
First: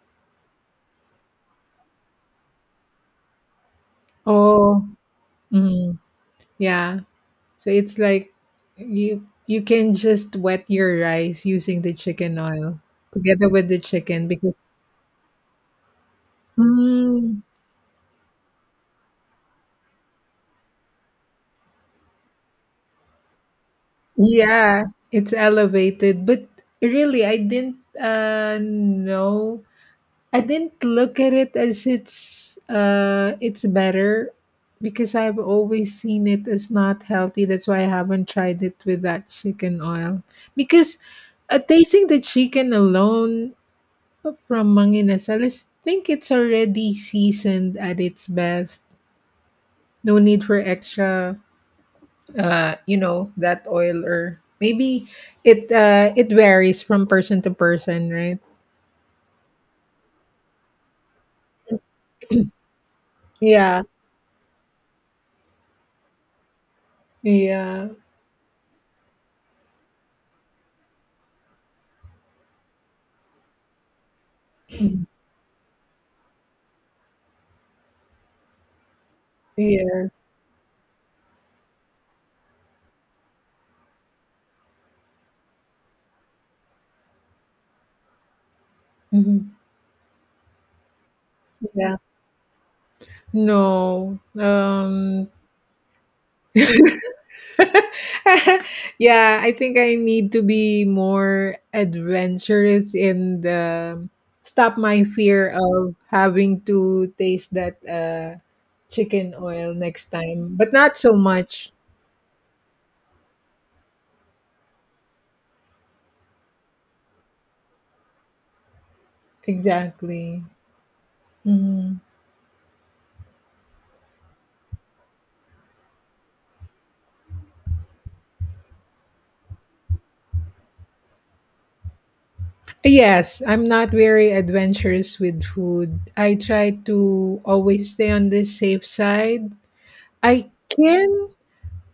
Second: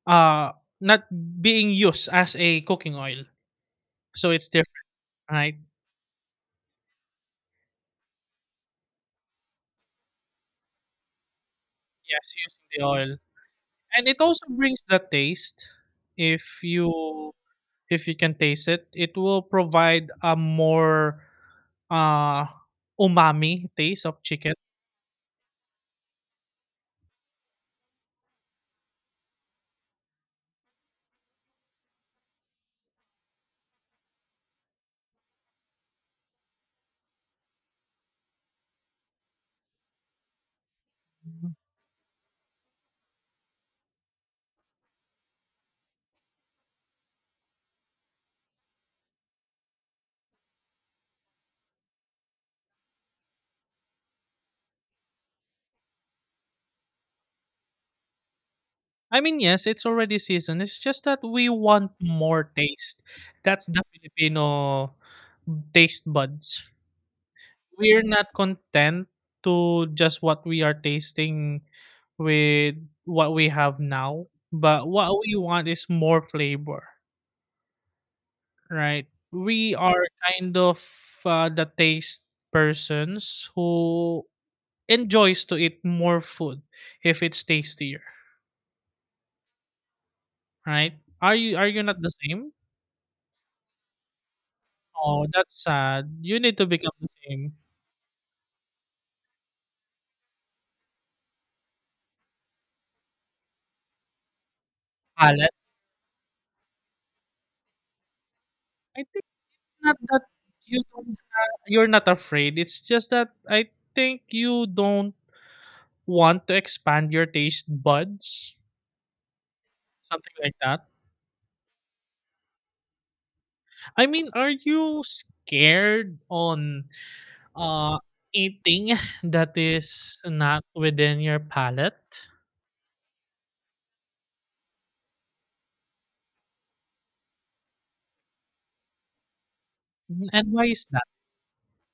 Speaker 2: uh not being used as a cooking oil. So it's
Speaker 1: oh,
Speaker 2: different, right?
Speaker 1: mm, yeah. So it's like you can just wet your rice using the
Speaker 2: Yes,
Speaker 1: chicken
Speaker 2: using
Speaker 1: oil
Speaker 2: the oil.
Speaker 1: together with the
Speaker 2: And it
Speaker 1: chicken
Speaker 2: also
Speaker 1: because
Speaker 2: brings the taste, if you
Speaker 1: mm,
Speaker 2: if you can taste it, it will provide a more uh umami taste of chicken.
Speaker 1: yeah, it's elevated. But really, I didn't know. I didn't look at it as it's better because I've always seen it as not healthy. That's why I haven't tried it with that chicken oil. Because tasting the chicken alone from Manginas, I think it's already seasoned at its best. No need for extra, you know, that oil, or maybe it it varies from person to person, right?
Speaker 2: I mean, yes, it's already seasoned. It's just that we want more taste. That's
Speaker 1: Yeah,
Speaker 2: the Filipino taste buds.
Speaker 1: yeah,
Speaker 2: We're not content to just what we are tasting with what we have now, but
Speaker 1: mhm.
Speaker 2: what we want is more flavor. Right. We are
Speaker 1: Yes,
Speaker 2: kind of, the taste persons who enjoys to eat more food if it's tastier,
Speaker 1: mhm.
Speaker 2: right? Are you
Speaker 1: Yeah.
Speaker 2: not the same?
Speaker 1: No,
Speaker 2: Oh, that's sad. You need to
Speaker 1: yeah,
Speaker 2: become the same
Speaker 1: I think I need to be more adventurous and stop my fear
Speaker 2: palate.
Speaker 1: of having to taste that
Speaker 2: I think
Speaker 1: chicken oil
Speaker 2: not
Speaker 1: next
Speaker 2: that
Speaker 1: time, but
Speaker 2: you
Speaker 1: not so
Speaker 2: don't,
Speaker 1: much.
Speaker 2: you're not afraid. It's just that I think you don't want to expand your taste buds, something
Speaker 1: Exactly.
Speaker 2: like that.
Speaker 1: Mhm.
Speaker 2: I mean, are you scared on, Uh, eating that is not within your palate?
Speaker 1: Yes, I'm not very adventurous with food. I try to always stay on the safe side.
Speaker 2: Mhm.
Speaker 1: I
Speaker 2: And why is that?
Speaker 1: can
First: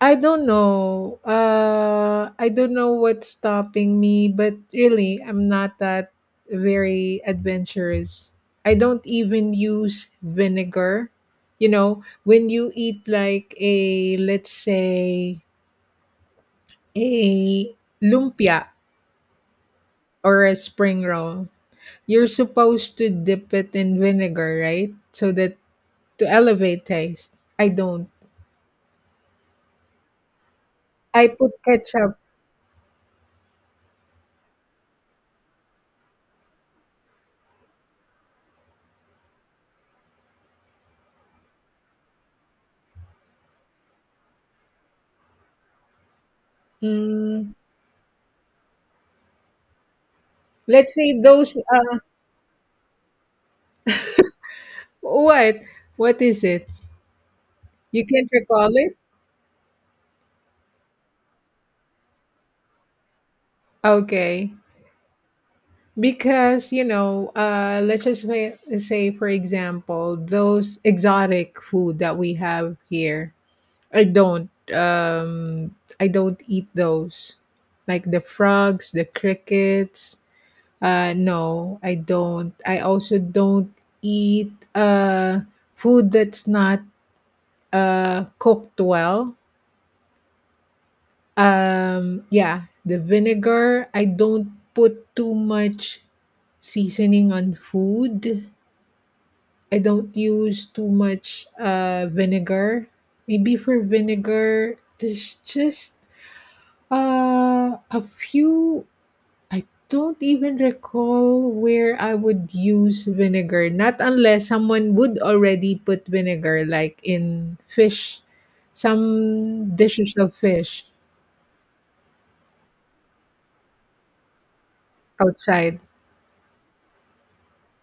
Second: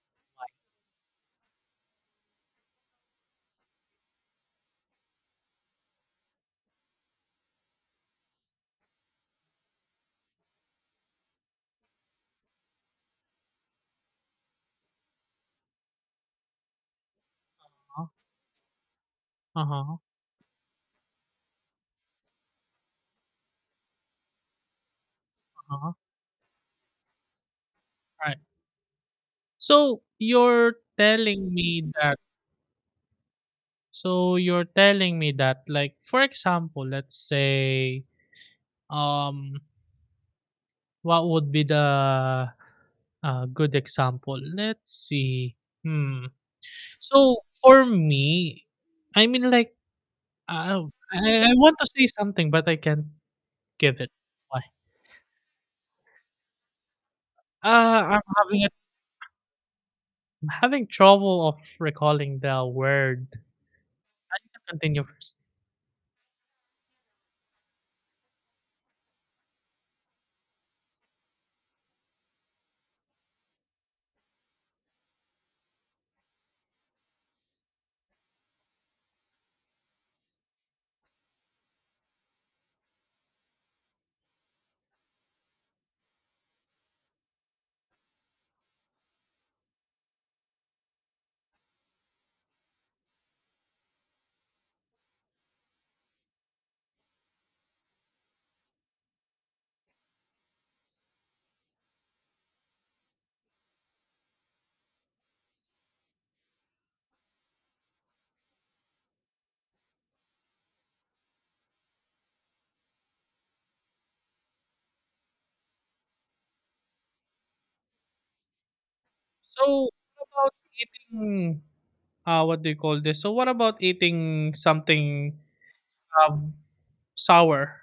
Speaker 1: I don't know. I don't know what's stopping me, but really, I'm not that very adventurous. I don't even use vinegar. You know, when you eat like a, let's say, a lumpia
Speaker 2: Uh-huh.
Speaker 1: or a spring roll, you're supposed to dip it in vinegar, right? So that
Speaker 2: Uh-huh.
Speaker 1: to elevate taste. I don't.
Speaker 2: Right. So you're
Speaker 1: I
Speaker 2: telling
Speaker 1: put
Speaker 2: me
Speaker 1: ketchup.
Speaker 2: that, like, for example, let's say, um what would be the, good example? Let's see. Hmm. So
Speaker 1: Mm,
Speaker 2: for me, I mean, like, uh,
Speaker 1: let's
Speaker 2: I
Speaker 1: say
Speaker 2: I
Speaker 1: those
Speaker 2: want to say something but I can't give it. Why?
Speaker 1: what? What is it?
Speaker 2: Uh,
Speaker 1: You
Speaker 2: I'm
Speaker 1: can't
Speaker 2: having
Speaker 1: recall it?
Speaker 2: having trouble of recalling the word.
Speaker 1: Okay.
Speaker 2: Continue first.
Speaker 1: Because, you know, let's just say, for example, those exotic food that we have here, I don't eat those. Like the frogs, the crickets. No, I don't. I also don't eat food that's not cooked well. Yeah, the vinegar. I don't put too much seasoning on food. I don't use too much vinegar. Maybe for vinegar, there's just a few. I don't even recall where I would use vinegar. Not unless someone would already put vinegar, like in fish, some
Speaker 2: So,
Speaker 1: dishes
Speaker 2: what
Speaker 1: of
Speaker 2: about
Speaker 1: fish
Speaker 2: eating, what do you call this? So, what about eating something,
Speaker 1: outside.
Speaker 2: um, sour?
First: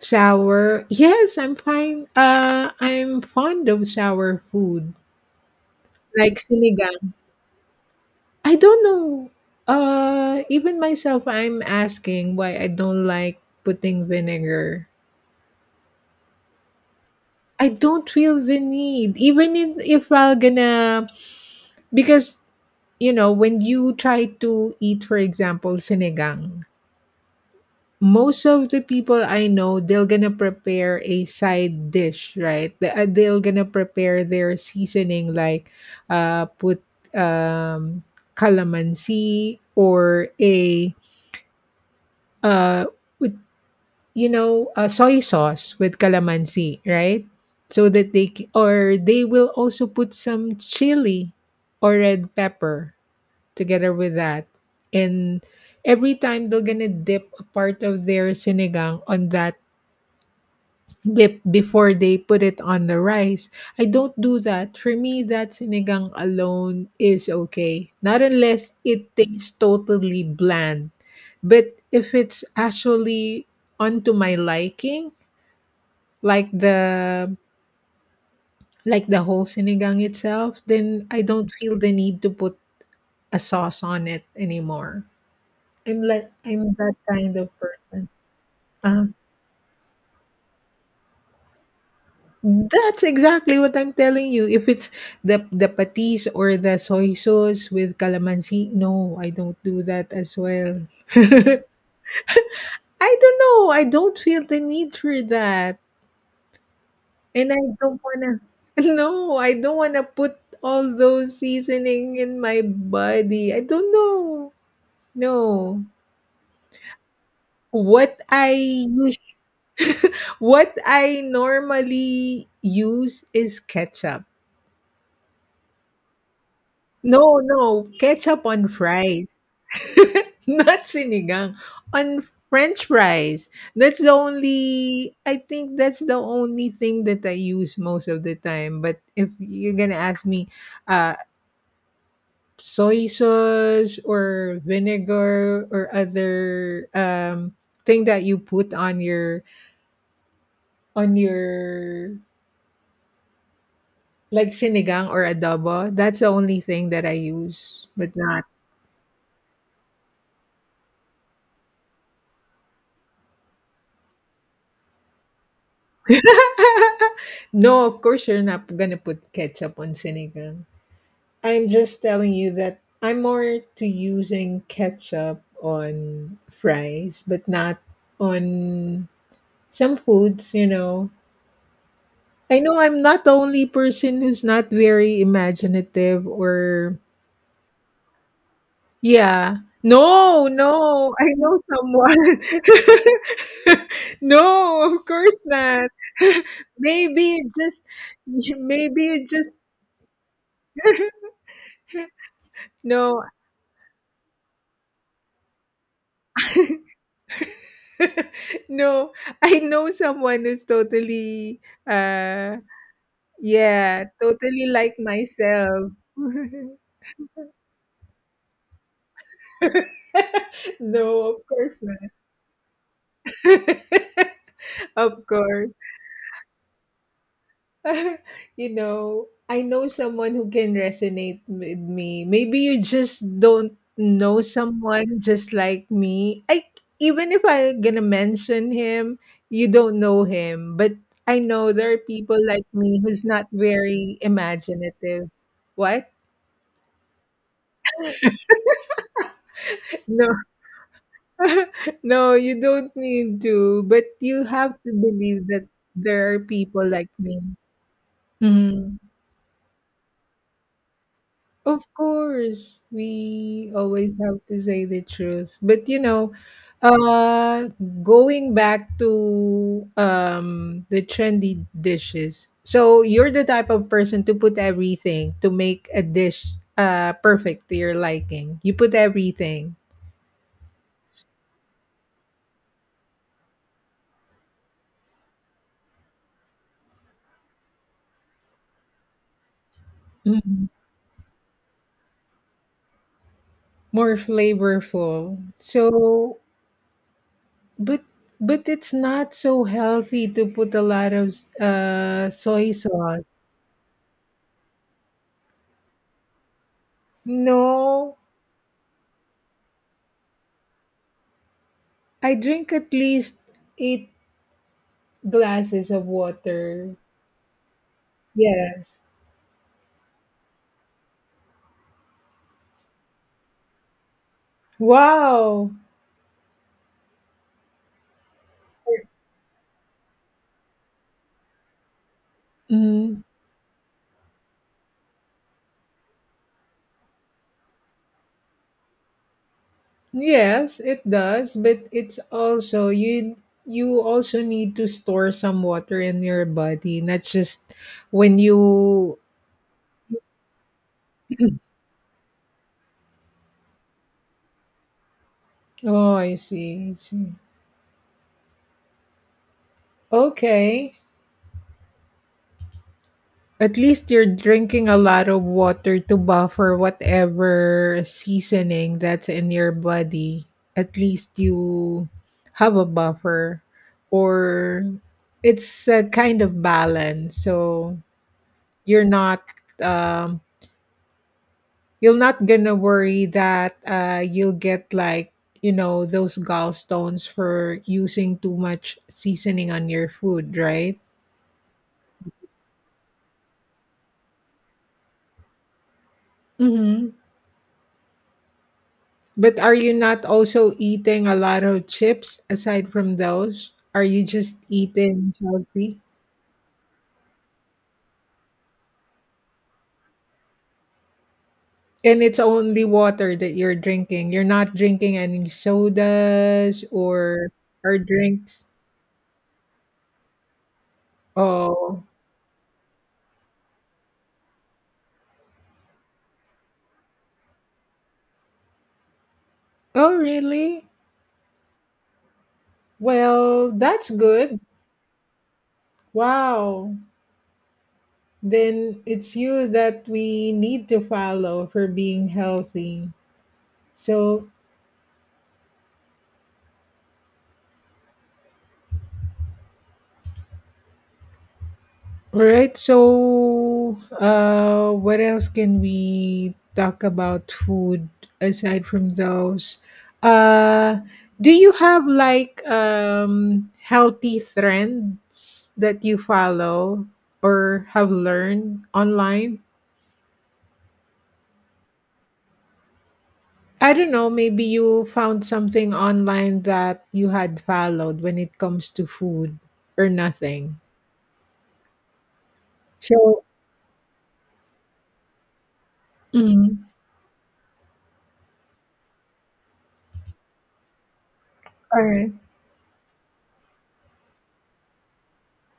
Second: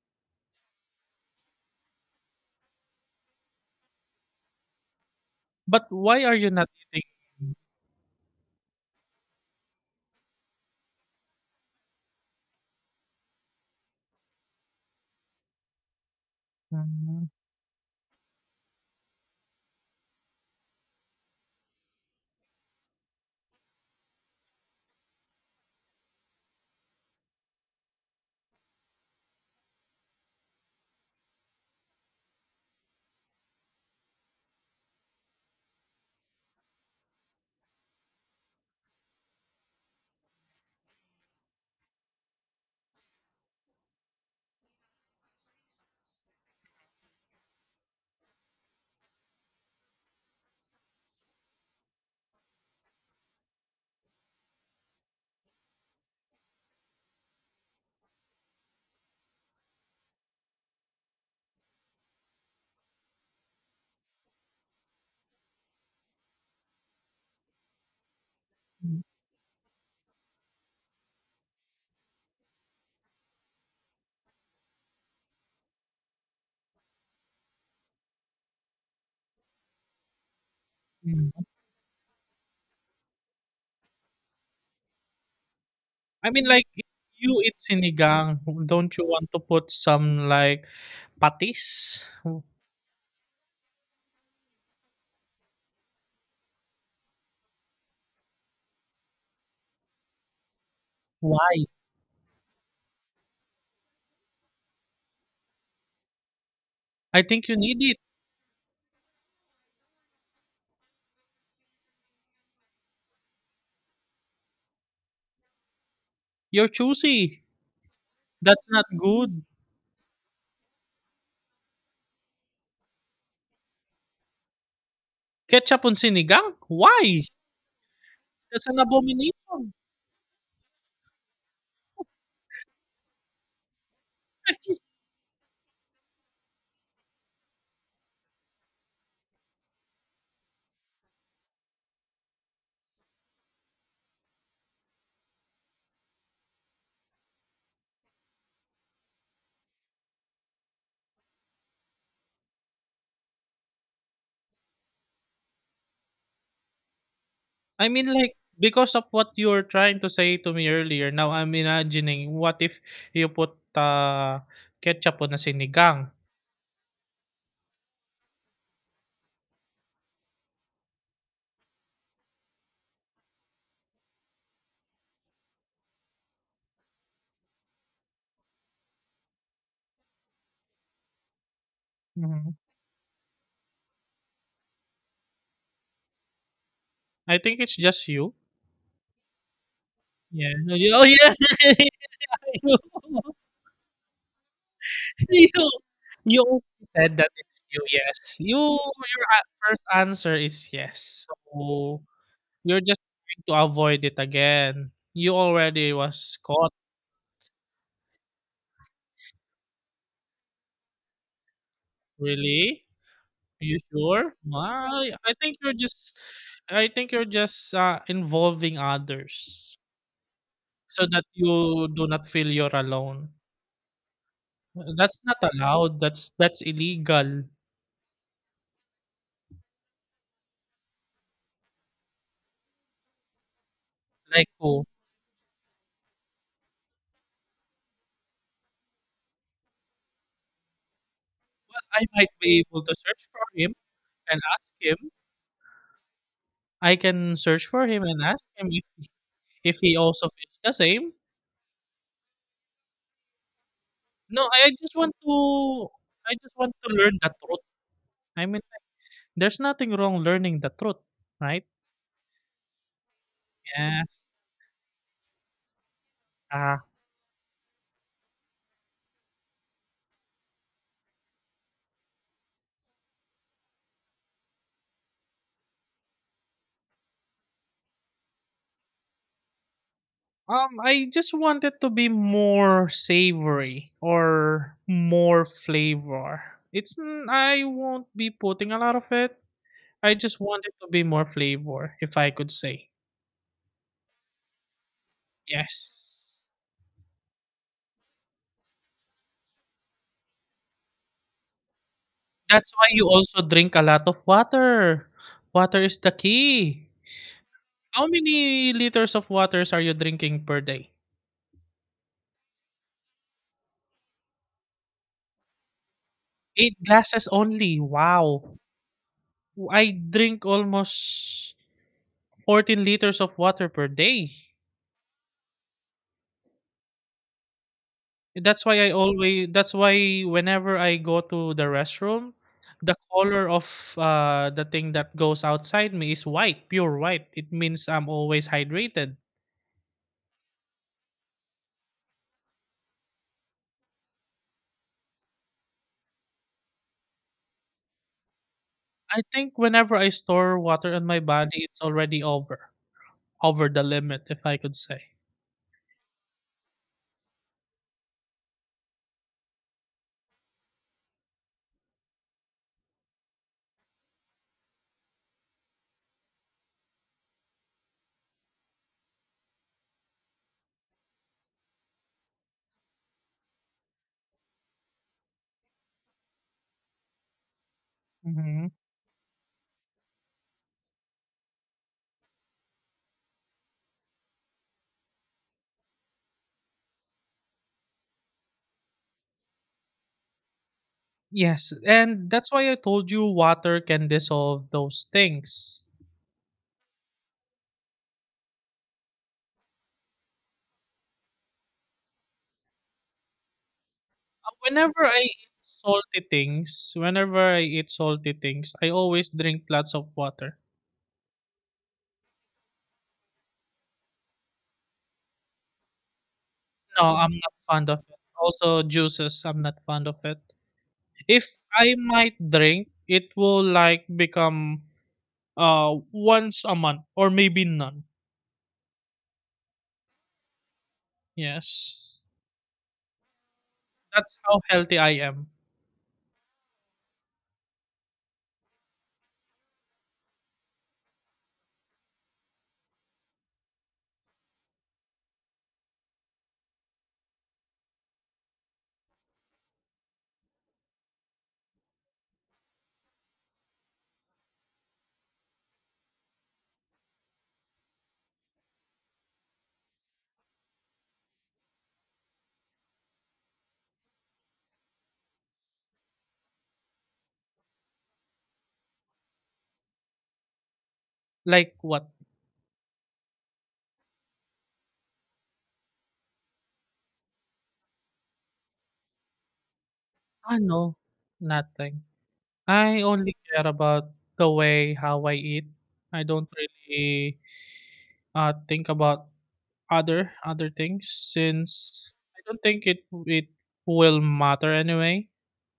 Speaker 1: Shower. Yes, I'm fine. I'm fond of shower food,
Speaker 2: But why are
Speaker 1: like
Speaker 2: you not eating?
Speaker 1: sinigang. I don't know. Even myself, I'm asking why I don't like putting vinegar.
Speaker 2: Mm,
Speaker 1: I don't feel the need, even in, if I'm gonna, because you know when you try to eat, for example, sinigang, most of the people I know, they're gonna prepare a side dish, right? They're gonna prepare their seasoning, like put um, calamansi or a uh, with you know a soy sauce with calamansi, right? So that or they will also put some chili or red pepper together with that, and every time they're gonna dip a part of their sinigang on that dip before they put it on the rice. I don't do that. For me, that sinigang alone is okay. Not unless it
Speaker 2: mm,
Speaker 1: tastes totally bland. But if it's actually onto my liking, like the like the whole sinigang itself, then I
Speaker 2: mm.
Speaker 1: don't feel the need to put a sauce on it anymore. I'm like
Speaker 2: I mean, like,
Speaker 1: I'm
Speaker 2: if
Speaker 1: that kind
Speaker 2: you
Speaker 1: of
Speaker 2: eat
Speaker 1: person.
Speaker 2: sinigang, don't you
Speaker 1: Uh-huh.
Speaker 2: want to put some, like, patis?
Speaker 1: That's exactly what I'm telling you. If it's the patis or the soy sauce with calamansi, no, I don't do that as well.
Speaker 2: Why?
Speaker 1: I don't know. I don't feel the need for that.
Speaker 2: I think
Speaker 1: And
Speaker 2: you
Speaker 1: I
Speaker 2: need it.
Speaker 1: don't wanna no, I don't wanna put all those seasoning in my body. I don't know. No.
Speaker 2: You're choosy.
Speaker 1: What I
Speaker 2: That's not
Speaker 1: use
Speaker 2: good.
Speaker 1: what I normally use is ketchup.
Speaker 2: Ketchup on sinigang? Why?
Speaker 1: No, no, ketchup
Speaker 2: That's
Speaker 1: on
Speaker 2: an
Speaker 1: fries.
Speaker 2: abomination.
Speaker 1: Not sinigang, on french fries. That's the only, I think that's the only thing that I use most of the time, but if you're gonna ask me, uh, soy sauce or vinegar or other, thing that you put on your like sinigang or adobo, that's the only thing that I use,
Speaker 2: I mean,
Speaker 1: but
Speaker 2: like,
Speaker 1: not
Speaker 2: because of what you were trying to say to me earlier, now I'm imagining what if you put, ketchup on a sinigang?
Speaker 1: no, of course you're not gonna put ketchup on sinigang. I'm just telling you that I'm more to using ketchup on fries, but not on some foods, you know.
Speaker 2: Mhm.
Speaker 1: I know I'm not the only person who's not very imaginative or
Speaker 2: I think it's just you.
Speaker 1: yeah. No,
Speaker 2: Yeah. No. Oh,
Speaker 1: no, I
Speaker 2: yeah.
Speaker 1: know someone.
Speaker 2: you,
Speaker 1: No, of course
Speaker 2: you,
Speaker 1: not.
Speaker 2: also said that
Speaker 1: maybe it
Speaker 2: it's you,
Speaker 1: just
Speaker 2: yes. You,
Speaker 1: maybe
Speaker 2: your
Speaker 1: it just
Speaker 2: first answer is yes. So you're just
Speaker 1: no,
Speaker 2: trying to avoid it again. You already was caught,
Speaker 1: no. I know someone who's totally, uh,
Speaker 2: really? You
Speaker 1: yeah,
Speaker 2: sure?
Speaker 1: totally like
Speaker 2: Wow, I think you're
Speaker 1: myself.
Speaker 2: just, involving others so
Speaker 1: No,
Speaker 2: that
Speaker 1: of course
Speaker 2: you do
Speaker 1: not.
Speaker 2: not feel you're alone. That's
Speaker 1: Of
Speaker 2: not
Speaker 1: course.
Speaker 2: allowed. That's illegal.
Speaker 1: You know, I know someone who can resonate with me. Maybe you just don't know
Speaker 2: Like who?
Speaker 1: someone just like me. I, even if I'm gonna mention him, you don't know him. But I know there are
Speaker 2: I might
Speaker 1: people
Speaker 2: be
Speaker 1: like
Speaker 2: able to
Speaker 1: me who's
Speaker 2: search for
Speaker 1: not
Speaker 2: him
Speaker 1: very
Speaker 2: and ask him.
Speaker 1: imaginative. What?
Speaker 2: I can search for him and ask him if he
Speaker 1: No,
Speaker 2: also feels the same.
Speaker 1: no, you don't need to. But you
Speaker 2: No,
Speaker 1: have to believe that
Speaker 2: I
Speaker 1: there are
Speaker 2: just want
Speaker 1: people
Speaker 2: to
Speaker 1: like
Speaker 2: learn the
Speaker 1: me.
Speaker 2: truth. I mean,
Speaker 1: Mhm.
Speaker 2: there's nothing wrong learning the truth, right?
Speaker 1: Of course, we always
Speaker 2: Yes.
Speaker 1: have to say the truth. But you know,
Speaker 2: Ah,
Speaker 1: uh going back to the trendy dishes. So you're the type of person to put everything to make a dish perfect to your liking. You put everything.
Speaker 2: I just want it to be more savory or more flavor. I won't be putting a lot of it. I just want
Speaker 1: Mhm.
Speaker 2: it to be more flavor, if I could say.
Speaker 1: More flavorful.
Speaker 2: Yes.
Speaker 1: So but but it's not so healthy to put a lot of
Speaker 2: That's
Speaker 1: soy
Speaker 2: why you
Speaker 1: sauce.
Speaker 2: also drink a lot of water. Water is the key. How
Speaker 1: No,
Speaker 2: many liters of waters are you drinking per day?
Speaker 1: I drink at least 8 glasses of
Speaker 2: Eight
Speaker 1: water.
Speaker 2: glasses only. Wow.
Speaker 1: Yes.
Speaker 2: I drink almost 14 liters of water per day.
Speaker 1: Wow.
Speaker 2: That's why whenever I go to the restroom, the
Speaker 1: Mm,
Speaker 2: color of, the thing that goes outside me is white, pure white. It means I'm always hydrated.
Speaker 1: yes, it does, but it's also you also need to store some water in your body, not just when you
Speaker 2: I think whenever I store water on my body, it's already over the limit, if I could say.
Speaker 1: Oh, I see. I see. Okay. At least you're drinking a lot of water to buffer whatever seasoning that's in your body. At least you have a buffer or it's a kind of balance. So
Speaker 2: Hmm.
Speaker 1: you're not um you're not gonna worry that you'll get like you know those gallstones for using too much seasoning on your food, right?
Speaker 2: Yes, and that's why I told you water can dissolve those things.
Speaker 1: Mhm. But are you not also eating a lot of chips aside from those? Are you just
Speaker 2: Whenever I
Speaker 1: eating
Speaker 2: eat
Speaker 1: healthy?
Speaker 2: salty things, whenever I eat salty things, I always drink lots of water.
Speaker 1: And it's only water that you're drinking. You're not drinking any sodas
Speaker 2: No, I'm not fond
Speaker 1: or
Speaker 2: of it.
Speaker 1: drinks.
Speaker 2: Also juices, I'm not fond of it. If I
Speaker 1: Oh.
Speaker 2: might drink, it will like become once a month or maybe none.
Speaker 1: Oh really?
Speaker 2: Yes.
Speaker 1: Well, that's
Speaker 2: That's
Speaker 1: good.
Speaker 2: how healthy I am.
Speaker 1: Wow. Then it's you that we need to follow for being healthy. So all right, so what else can we talk about food aside from those? Uh, do you have like healthy trends that you follow or have learned online?
Speaker 2: Like what?
Speaker 1: I don't know, maybe you found something online that you had followed when it comes to food or
Speaker 2: I
Speaker 1: nothing.
Speaker 2: know nothing. I only
Speaker 1: So,
Speaker 2: care about the way how I eat. I don't
Speaker 1: mhm.
Speaker 2: really think about other things,
Speaker 1: All
Speaker 2: since
Speaker 1: right.
Speaker 2: I don't think it will matter anyway.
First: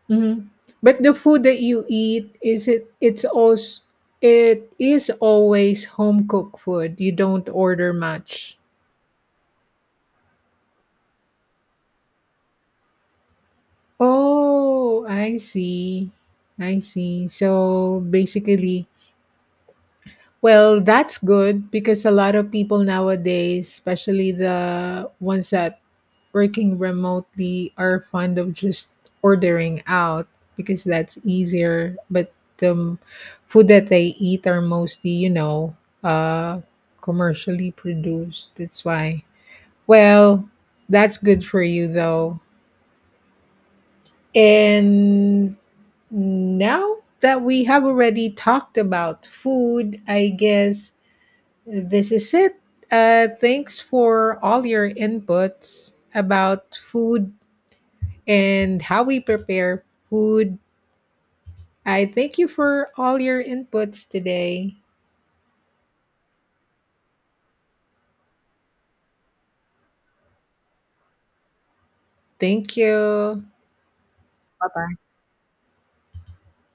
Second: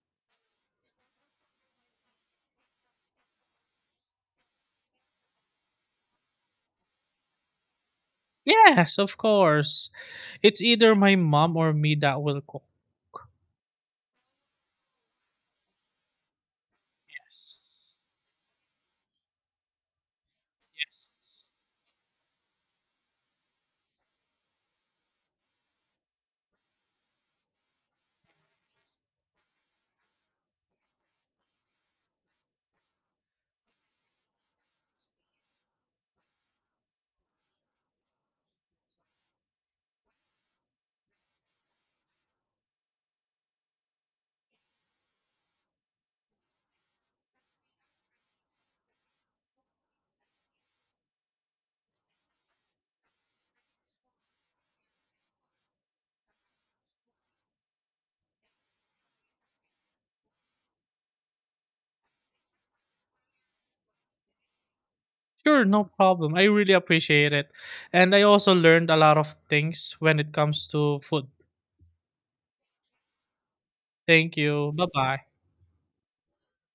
Speaker 1: Mhm. But the food that you eat, is it, it's also it is always home cooked food, you don't order much?
Speaker 2: Yes, of course. It's either my mom or me that will cook.
Speaker 1: Oh, I see. I see.
Speaker 2: Yes.
Speaker 1: So, basically well, that's good because a lot of people nowadays, especially the ones that working remotely, are fond of just ordering out because that's easier. But the food that they eat are mostly, you know, uh, commercially produced. That's why. Well, that's good for you though. And now that we have already talked about food, I guess this is it. Thanks for all your inputs about food and how we prepare food. I thank you for all your inputs today.
Speaker 2: Sure, no problem. I really appreciate it. And I also learned a lot of things when it comes to food.
Speaker 1: Thank you.
Speaker 2: Thank you. Bye bye.